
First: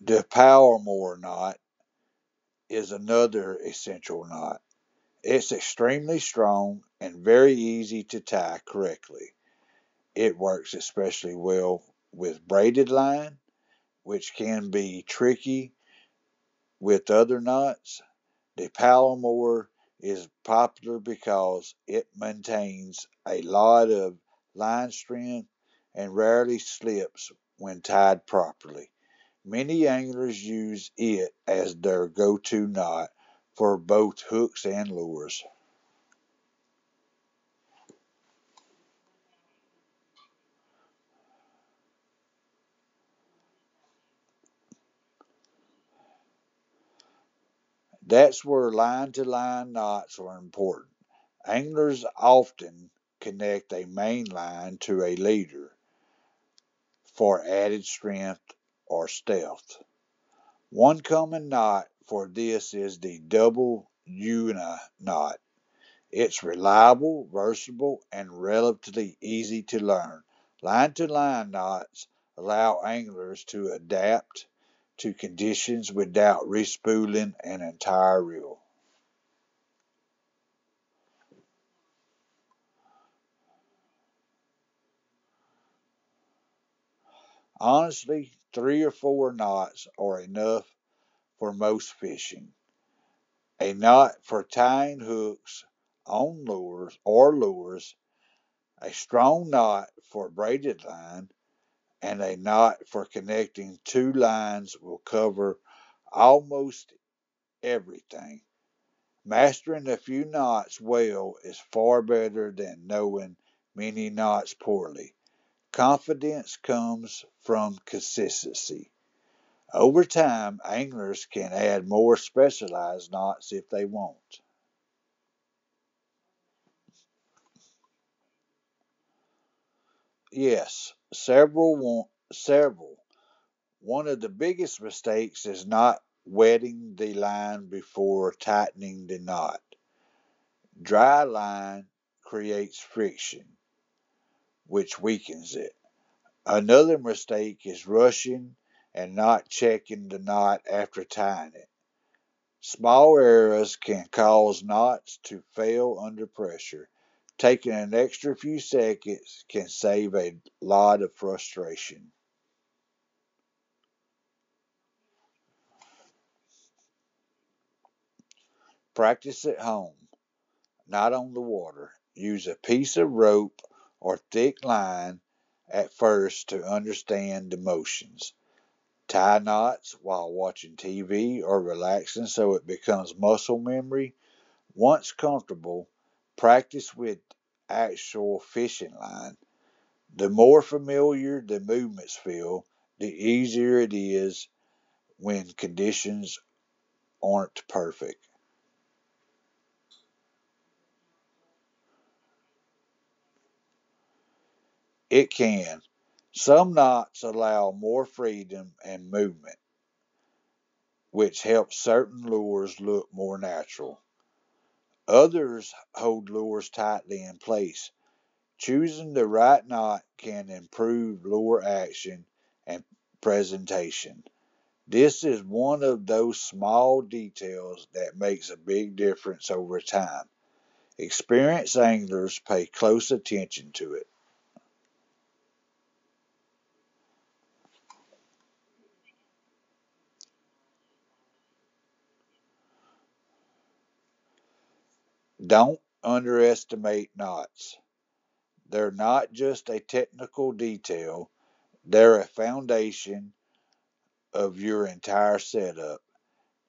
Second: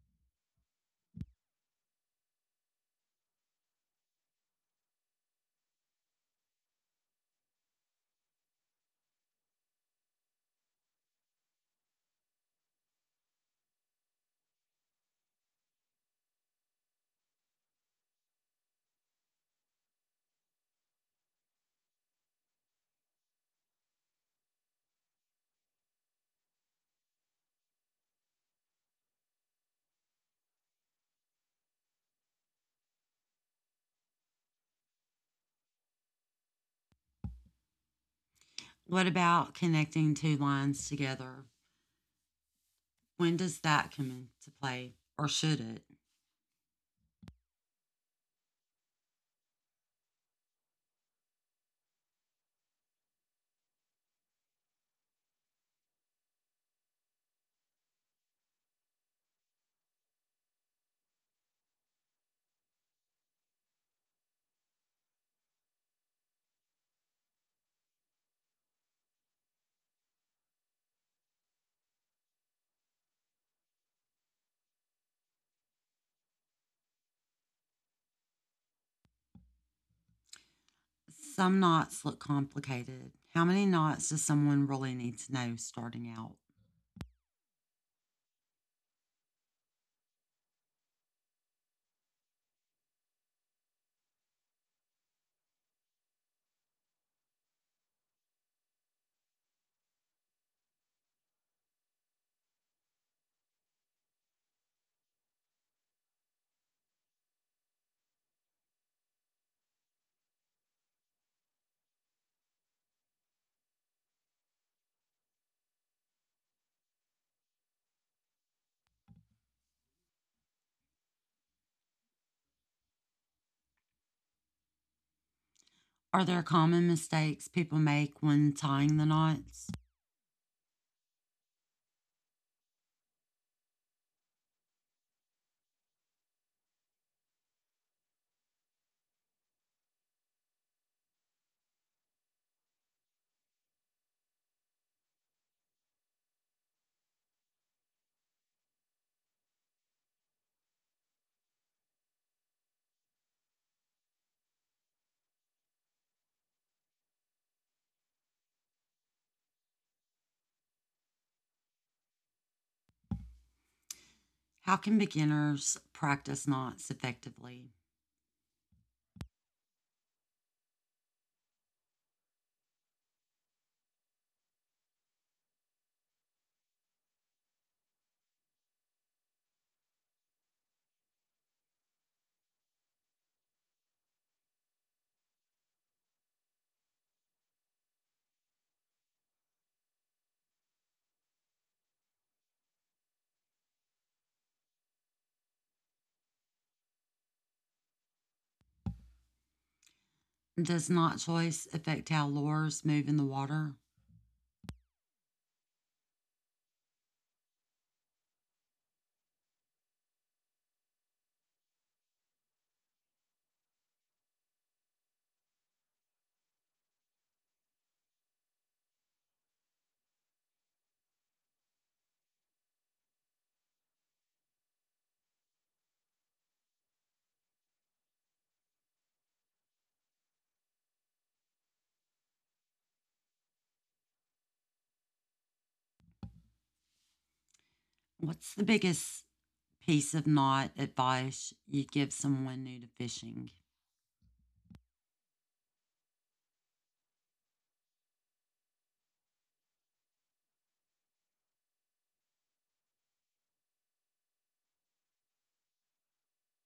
The Powermore knot is another essential knot. It's extremely strong and very easy to tie correctly. It works especially well with braided line which can be tricky with other knots, the Palomar is popular because it maintains a lot of line strength and rarely slips when tied properly. Many anglers use it as their go to knot for both hooks and lures. What about connecting two lines together? When does that come into play, or should it? That's where line to line knots are important. Anglers often connect a main line to a leader for added strength or stealth. One common knot for this is the double Una knot. It's reliable, versatile, and relatively easy to learn. Line to line knots allow anglers to adapt to conditions without respooling an entire reel. Some knots look complicated. How many knots does someone really need to know starting out? Honestly, three or four knots are enough for most fishing. A knot for tying hooks on lures or lures, a strong knot for braided line, and a knot for connecting two lines will cover almost everything. Mastering a few knots well is far better than knowing many knots poorly. Confidence comes from consistency. Over time, anglers can add more specialized knots if they want. Are there common mistakes people make when tying the knots? Yes, several want several. One of the biggest mistakes is not wetting the line before tightening the knot. Dry line creates friction, which weakens it. Another mistake is rushing and not checking the knot after tying it. Small errors can cause knots to fail under pressure. Taking an extra few seconds can save a lot of frustration. How can beginners practice knots effectively? Practice at home, not on the water. Use a piece of rope or thick line at first to understand the motions. Tie knots while watching T V or relaxing so it becomes muscle memory. Once comfortable, practice with actual fishing line. The more familiar the movements feel, the easier it is when conditions aren't perfect. Does knot choice affect how lures move in the water? It can. Some knots allow more freedom and movement, which helps certain lures look more natural. Others hold lures tightly in place. Choosing the right knot can improve lure action and presentation. This is one of those small details that makes a big difference over time. Experienced anglers pay close attention to it. What's the biggest piece of knot advice you give someone new to fishing? Don't underestimate knots. They're not just a technical detail, they're a foundation of your entire setup.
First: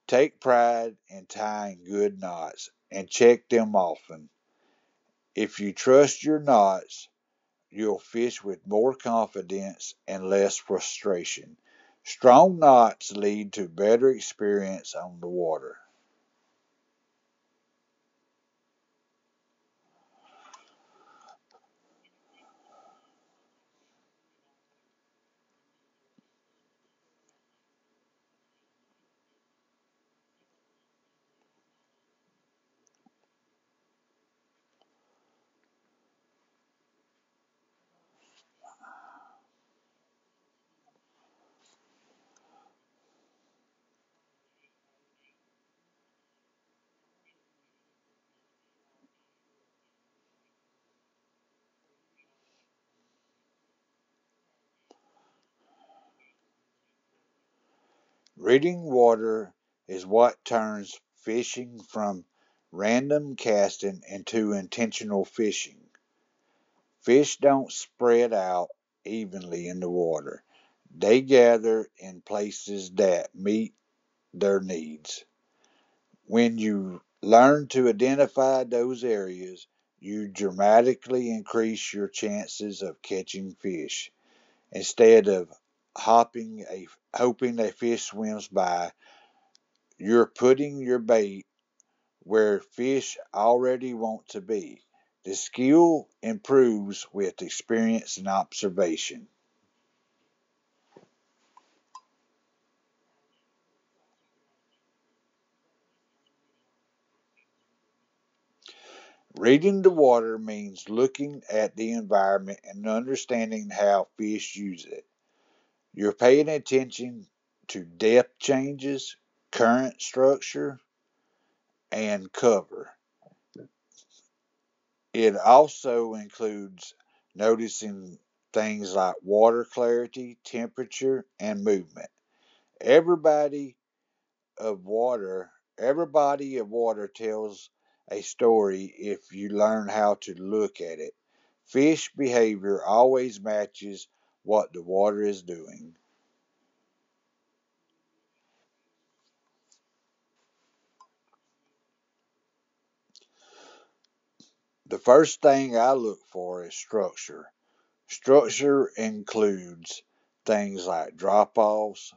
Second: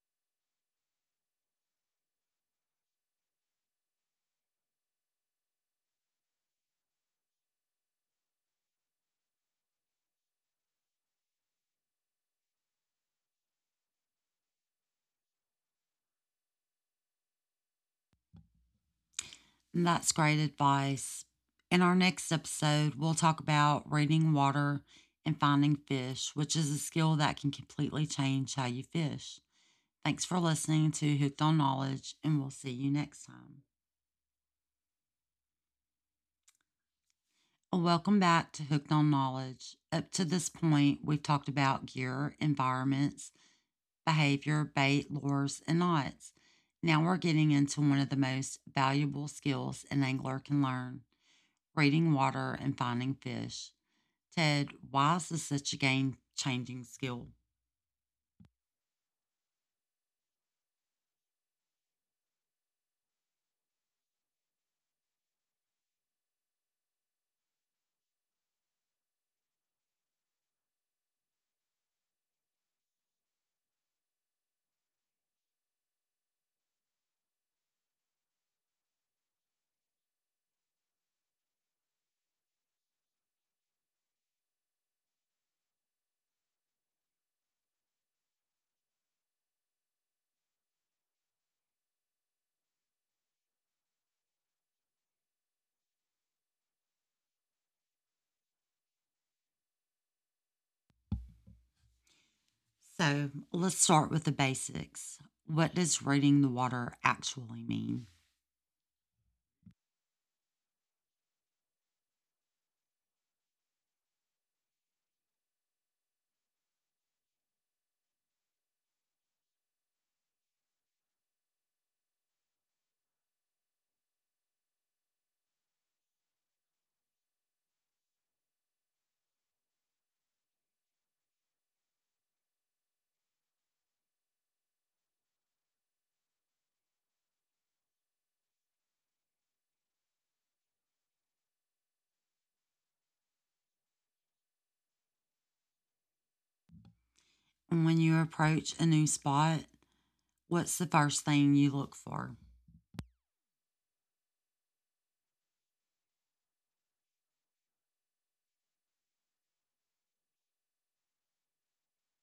Take pride in tying good knots and check them often. If you trust your knots, you'll fish with more confidence and less frustration. Strong knots lead to better experience on the water. And That's great advice. In our next episode, we'll talk about reading water and finding fish, which is a skill that can completely change how you fish. Thanks for listening to Hooked on Knowledge, and we'll see you next time. Welcome back to Hooked on Knowledge. Up to this point, we've talked about gear, environments, behavior, bait, lures, and knots. Now we're getting into one of the most valuable skills an angler can learn: reading water and finding fish. Ted, why is this such a game changing skill? Reading water is what turns fishing from random casting into intentional fishing. Fish don't spread out evenly in the water. They gather in places that meet their needs. When you learn to identify those areas, you dramatically increase your chances of catching fish. Instead of hopping a, hoping a fish swims by, you're putting your bait where fish already want to be. The skill improves with experience and observation. So let's start with the basics. What does reading the water actually mean? Reading the water means looking at the environment and understanding how fish use it. You're paying attention to depth changes, current structure, and cover. It also includes noticing things like water clarity, temperature, and movement. Everybody of water, every body of water tells a story if you learn how to look at it. Fish behavior always matches what the water is doing. When you approach a new spot, what's the first thing you look for? The first thing I look for is structure. Structure includes things like drop offs,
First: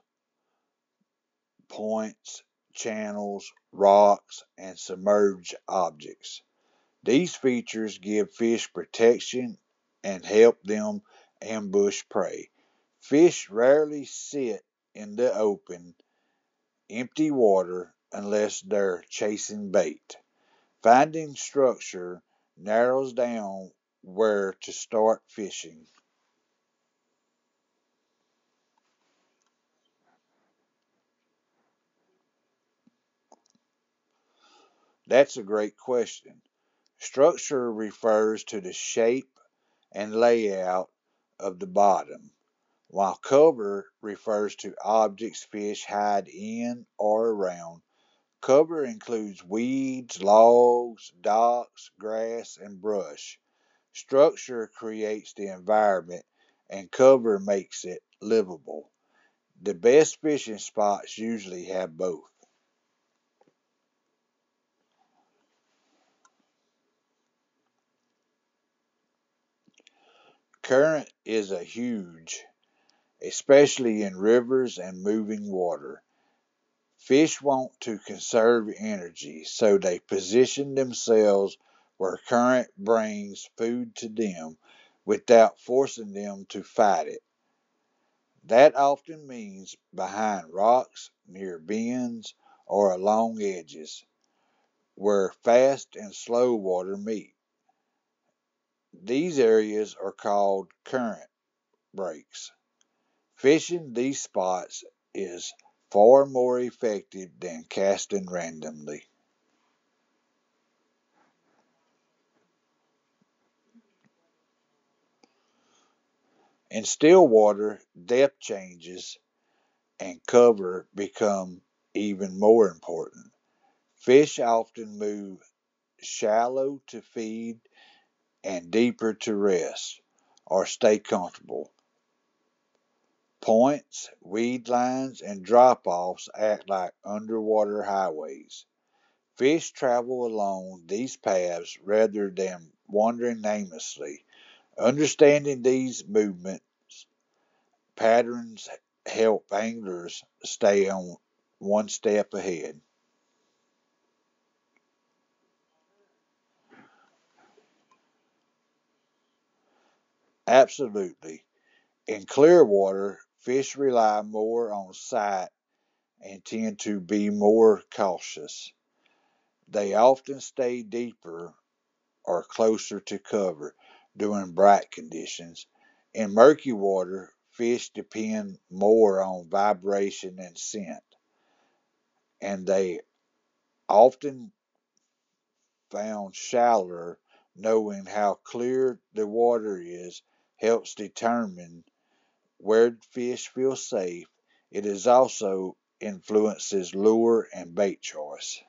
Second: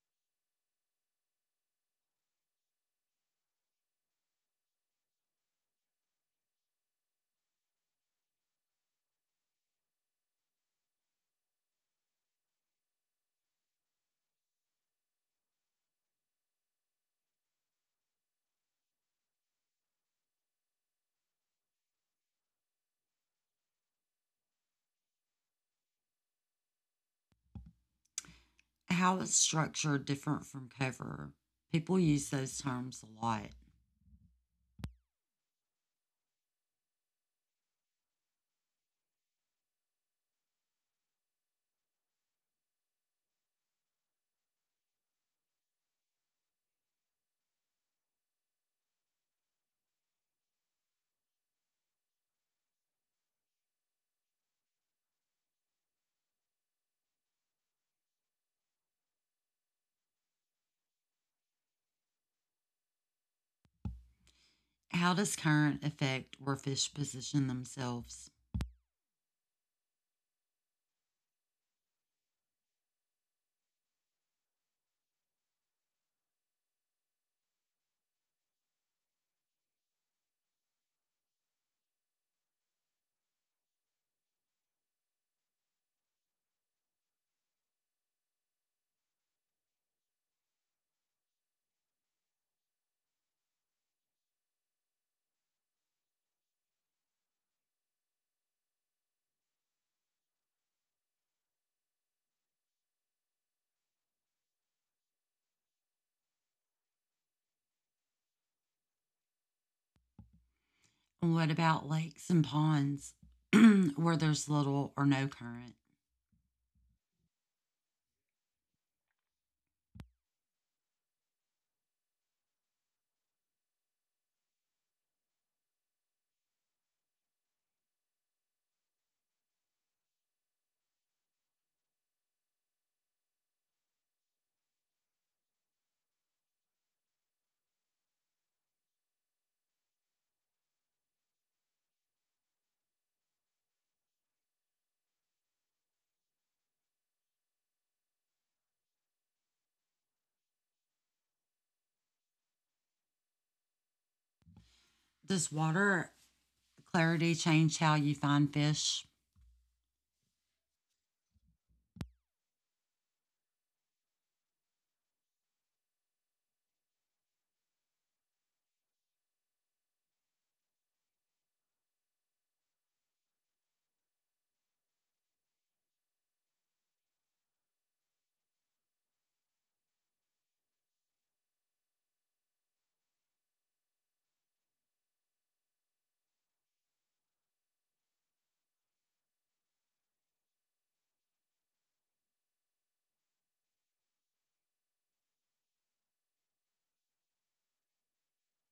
points, channels, rocks, and submerged objects. These features give fish protection and help them ambush prey. Fish rarely sit in the open, empty water unless they're chasing bait. Finding structure narrows down where to start fishing. How is structure different from cover? People use those terms a lot. That's a great question. Structure refers to the shape and layout of the bottom, while cover refers to objects fish hide in or around. Cover includes weeds, logs, docks, grass, and brush. Structure creates the environment, and cover makes it livable. The best fishing spots usually have both. How does current affect where fish position themselves? Current is a huge, especially in rivers and moving water. Fish want to conserve energy, so they position themselves where current brings food to them without forcing them to fight it. That often means behind rocks, near bends, or along edges where fast and slow water meet. These areas are called current breaks. Fishing these spots is far more effective than casting randomly. What about lakes and ponds where there's little or no current? In still water, depth changes and cover become even more important. Fish often move shallow to feed and deeper to rest or stay comfortable. Points, weed lines, and drop offs act like underwater highways. Fish travel along these paths rather than wandering aimlessly. Understanding these movements patterns help anglers stay on one step ahead. Does water clarity change how you find fish? Absolutely. In clear water, fish rely more on sight and tend to be more cautious. They often stay deeper or closer to cover during bright conditions. In murky water, fish depend more on vibration and scent, and they often found shallower. Knowing how clear the water is helps determine where fish feel safe. It is also influences lure and bait choice.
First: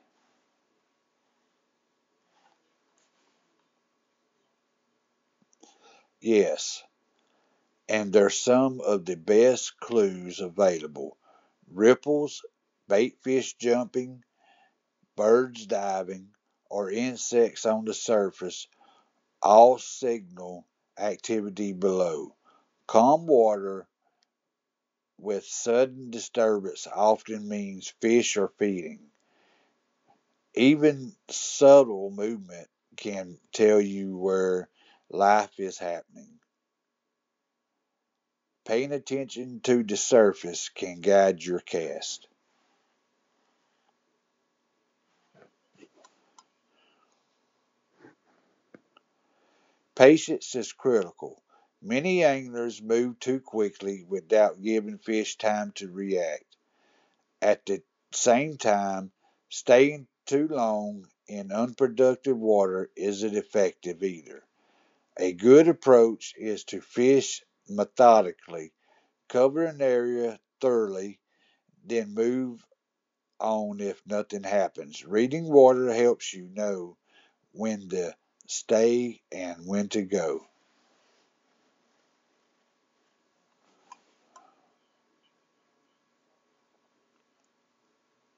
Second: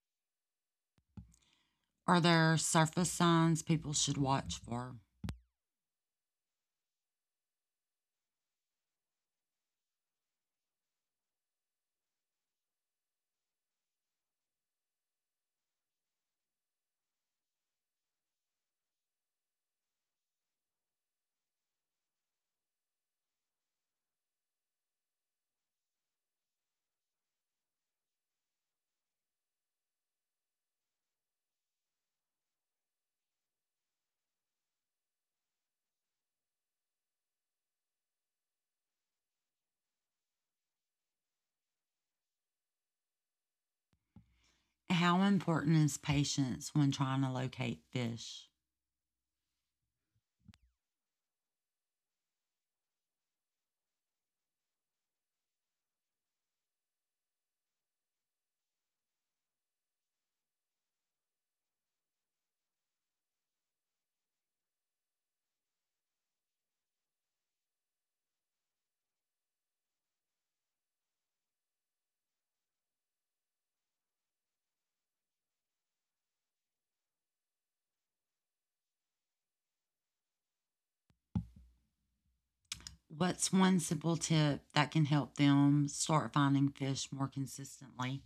Are there surface signs people should watch for? Yes, and they're some of the best clues available. Ripples, bait fish jumping, birds diving, or insects on the surface all signal activity below. Calm water with sudden disturbance often means fish are feeding. Even subtle movement can tell you where life is happening. Paying attention to the surface can guide your cast. How important is patience when trying to locate fish? Patience is critical. Many anglers move too quickly without giving fish time to react. At the same time, staying too long in unproductive water isn't effective either. A good approach is to fish methodically, cover an area thoroughly, then move on if nothing happens. Reading water helps you know when to stay and when to go. What's one simple tip that can help them start finding fish more consistently?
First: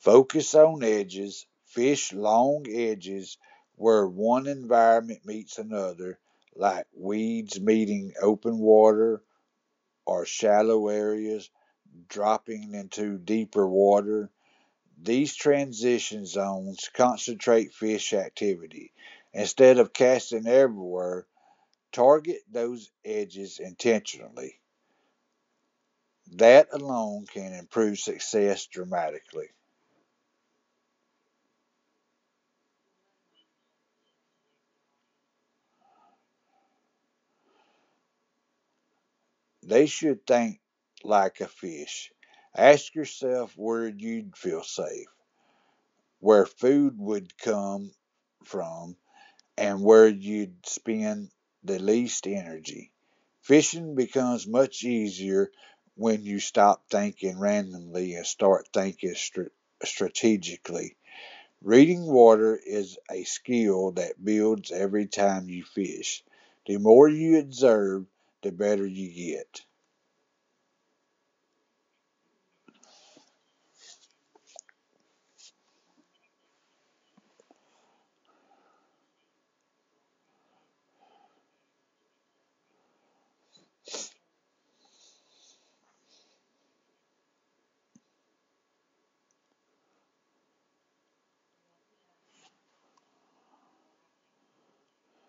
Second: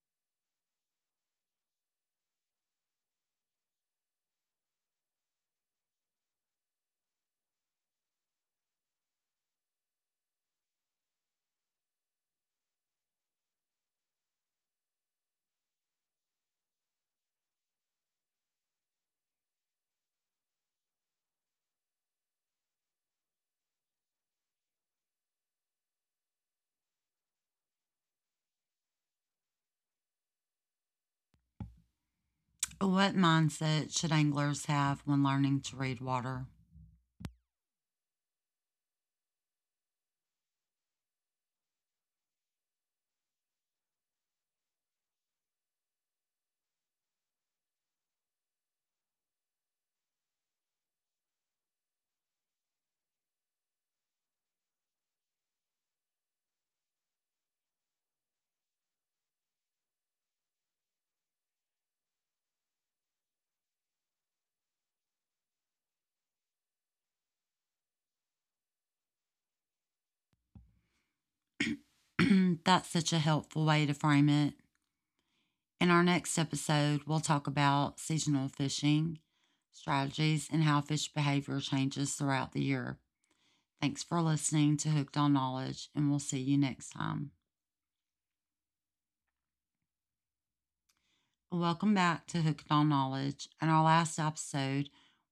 Focus on edges, fish long edges where one environment meets another, like weeds meeting open water or shallow areas dropping into deeper water. These transition zones concentrate fish activity. Instead of casting everywhere, target those edges intentionally. That alone can improve success dramatically. What mindset should anglers have when learning to read water? They should think like a fish. Ask yourself where you'd feel safe, where food would come from, and where you'd spend the least energy. Fishing becomes much easier when you stop thinking randomly and start thinking str- strategically. Reading water is a skill that builds every time you fish. The more you observe, the better you get. That's such a helpful way to frame it. In our next episode, we'll talk about seasonal fishing strategies and how fish behavior changes throughout the year. Thanks for listening to Hooked on Knowledge, and we'll see you next time. Welcome back to Hooked on Knowledge. In our last episode,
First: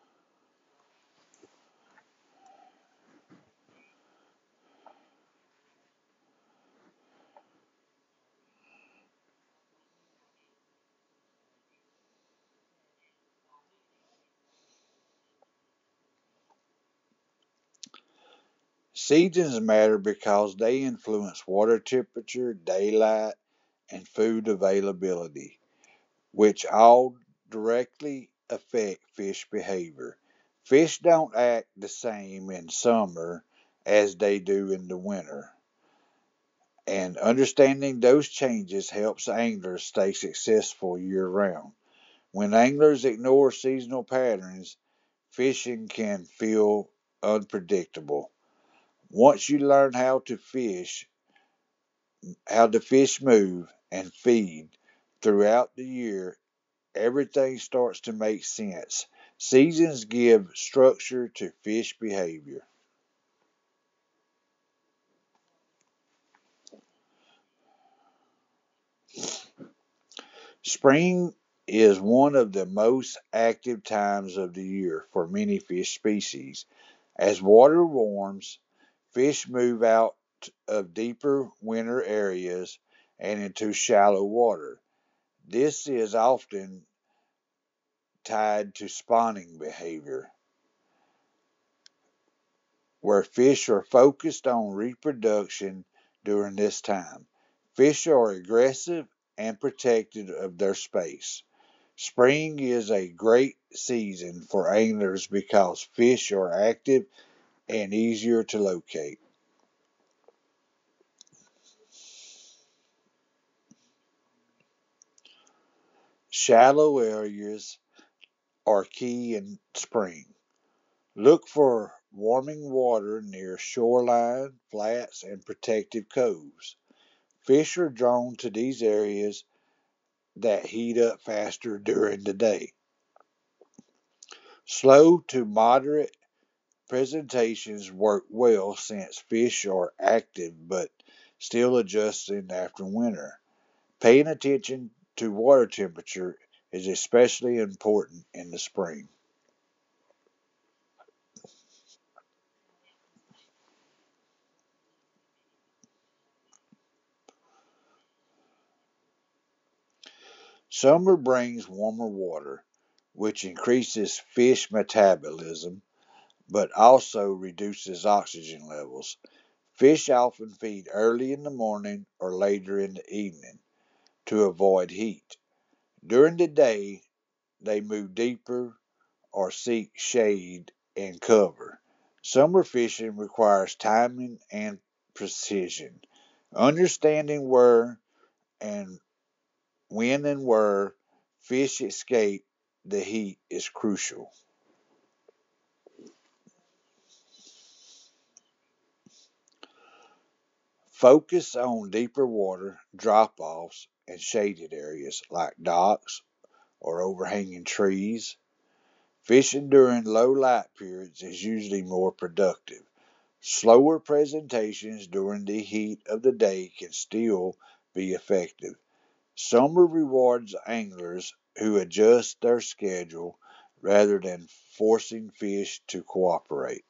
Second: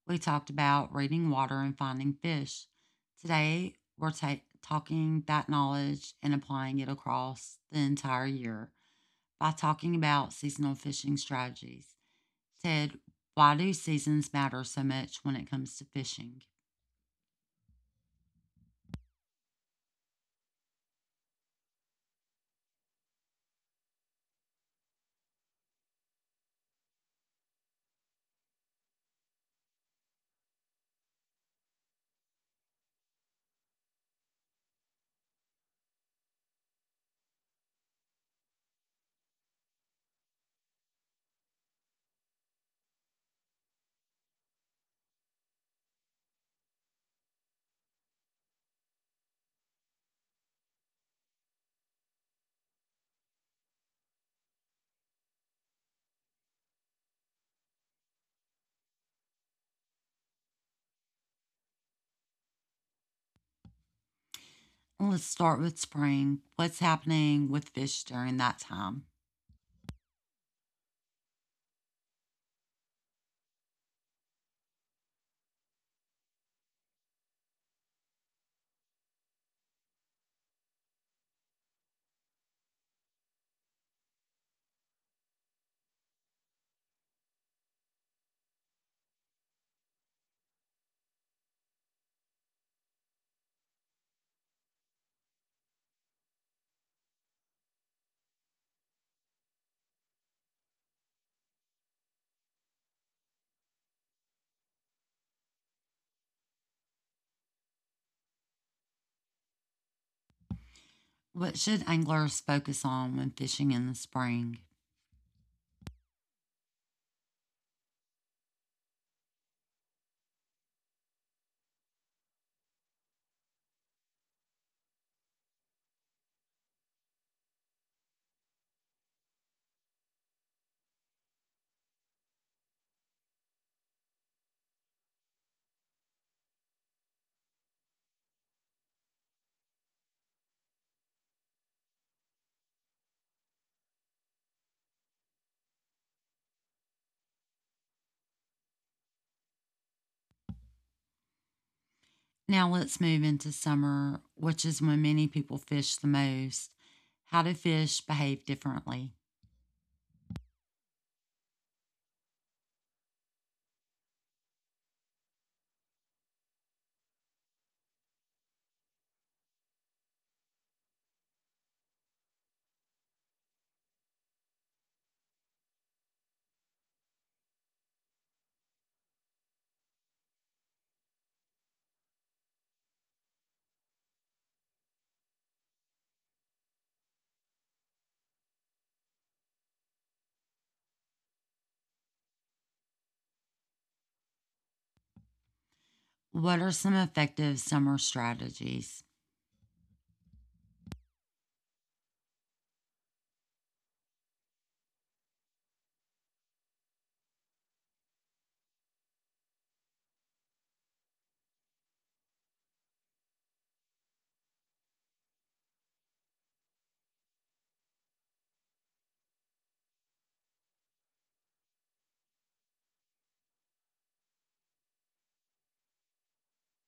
we talked about reading water and finding fish. Today, we're ta- talking that knowledge and applying it across the entire year by talking about seasonal fishing strategies. Ted, why do seasons matter so much when it comes to fishing? Seasons matter because they influence water temperature, daylight, and food availability, which all directly affect fish behavior. Fish don't act the same in summer as they do in the winter, and understanding those changes helps anglers stay successful year round. When anglers ignore seasonal patterns, fishing can feel unpredictable. Once you learn how to fish, how the fish move and feed throughout the year, everything starts to make sense. Seasons give structure to fish behavior. Let's start with spring. What's happening with fish during that time? Spring is one of the most active times of the year for many fish species. As water warms, fish move out of deeper winter areas and into shallow water. This is often tied to spawning behavior, where fish are focused on reproduction during this time. Fish are aggressive and protective of their space. Spring is a great season for anglers because fish are active and easier to locate. What should anglers focus on when fishing in the spring? Shallow areas are key in spring. Look for warming water near shoreline, flats, and protective coves. Fish are drawn to these areas that heat up faster during the day. Slow to moderate presentations work well since fish are active but still adjusting after winter. Paying attention to water temperature is especially important in the spring. Now let's move into summer, which is when many people fish the most. How do fish behave differently? Summer brings warmer water, which increases fish metabolism but also reduces oxygen levels. Fish often feed early in the morning or later in the evening to avoid heat. During the day, they move deeper or seek shade and cover. Summer fishing requires timing and precision. Understanding where and when and where fish escape the heat is crucial. What are some effective summer strategies? Focus on deeper water, drop offs, and shaded areas like docks or overhanging trees. Fishing during low light periods is usually more productive. Slower presentations during the heat of the day can still be effective. Summer rewards anglers who adjust their schedule rather than forcing fish to cooperate.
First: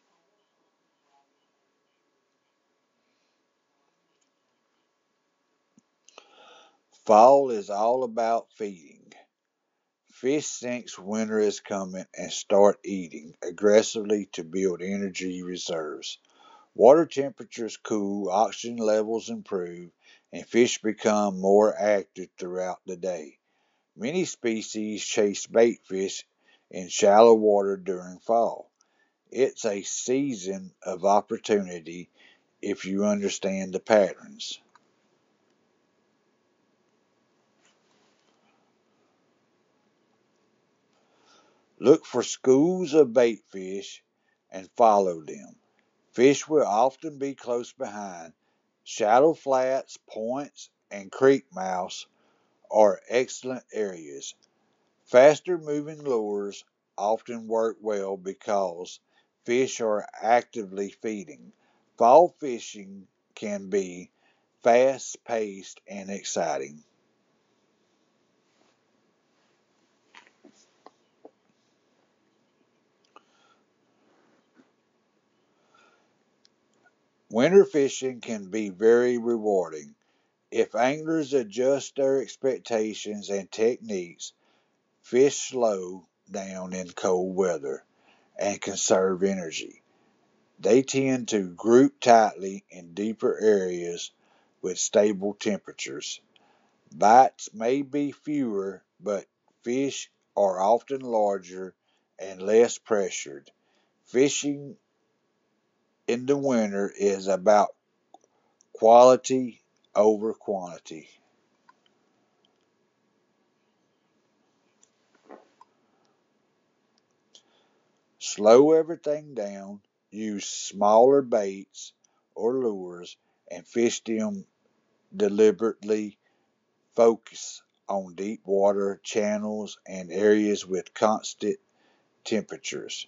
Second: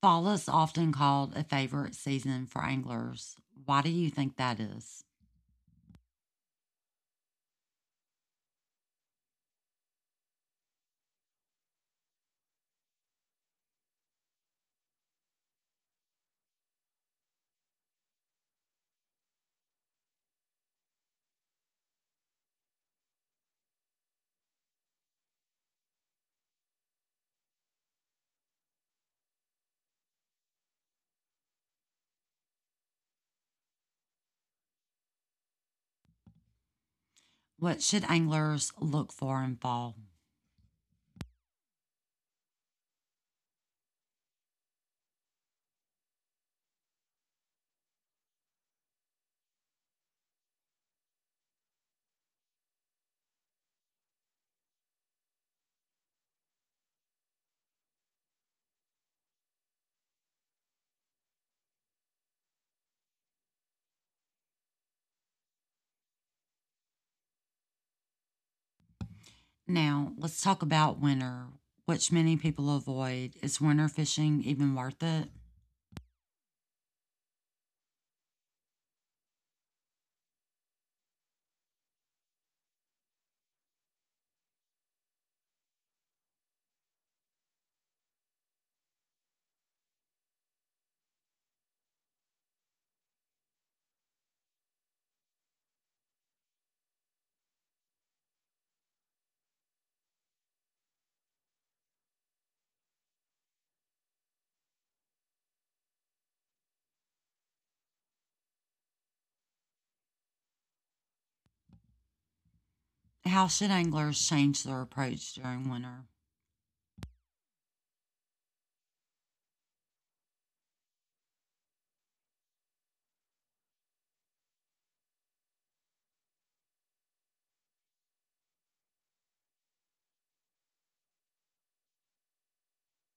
Fall is often called a favorite season for anglers. Why do you think that is? Fall is all about feeding. Fish sense winter is coming and start eating aggressively to build energy reserves. Water temperatures cool, oxygen levels improve, and fish become more active throughout the day. Many species chase bait fish in shallow water during fall. It's a season of opportunity if you understand the patterns. What should anglers look for in fall? Look for schools of bait fish and follow them. Fish will often be close behind. Shallow flats, points, and creek mouths are excellent areas. Faster moving lures often work well because fish are actively feeding. Fall fishing can be fast paced and exciting. Now, let's talk about winter, which many people avoid. Is winter fishing even worth it? Winter fishing can be very rewarding. If anglers adjust their expectations and techniques, fish slow down in cold weather and conserve energy. They tend to group tightly in deeper areas with stable temperatures. Bites may be fewer, but fish are often larger and less pressured. Fishing in the winter is about quality over quantity. How should anglers change their approach during winter? Slow everything down, use smaller baits or lures, and fish them deliberately. Focus on deep water channels and areas with constant temperatures.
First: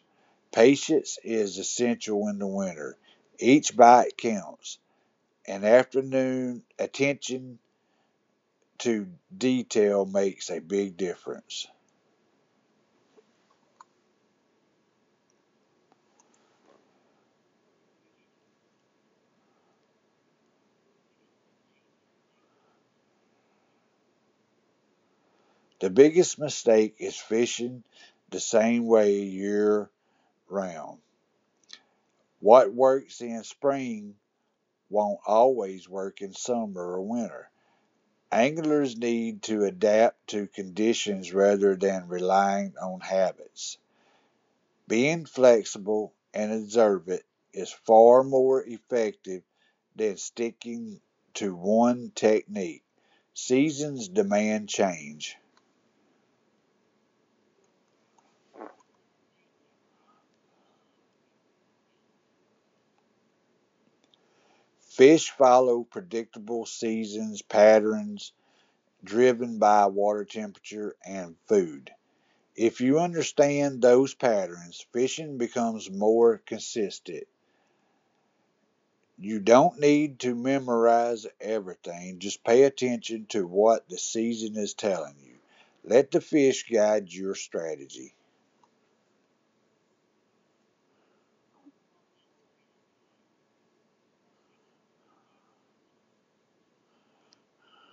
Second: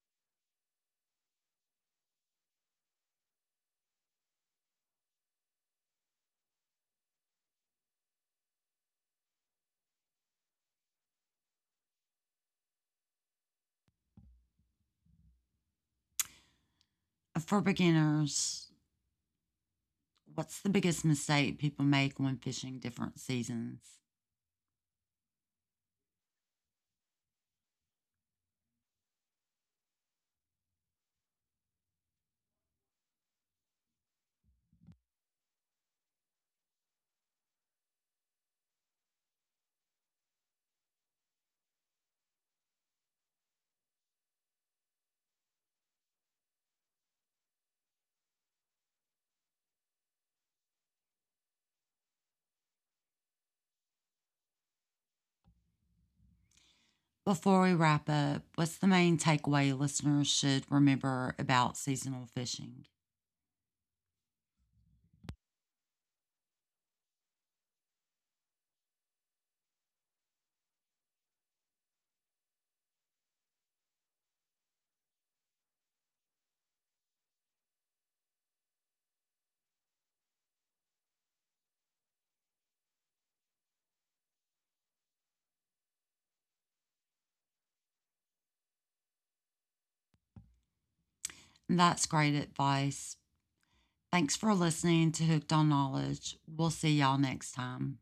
Patience is essential in the winter. Each bite counts, and afternoon attention to detail makes a big difference. For beginners, what's the biggest mistake people make when fishing different seasons? The biggest mistake is fishing the same way year round. What works in spring won't always work in summer or winter. Anglers need to adapt to conditions rather than relying on habits. Being flexible and observant is far more effective than sticking to one technique. Seasons demand change. Before we wrap up, what's the main takeaway listeners should remember about seasonal fishing? Fish follow predictable seasons patterns driven by water temperature and food. If you understand those patterns, fishing becomes more consistent. You don't need to memorize everything. Just pay attention to what the season is telling you. Let the fish guide your strategy. That's great advice. Thanks for listening to Hooked on Knowledge. We'll see y'all next time.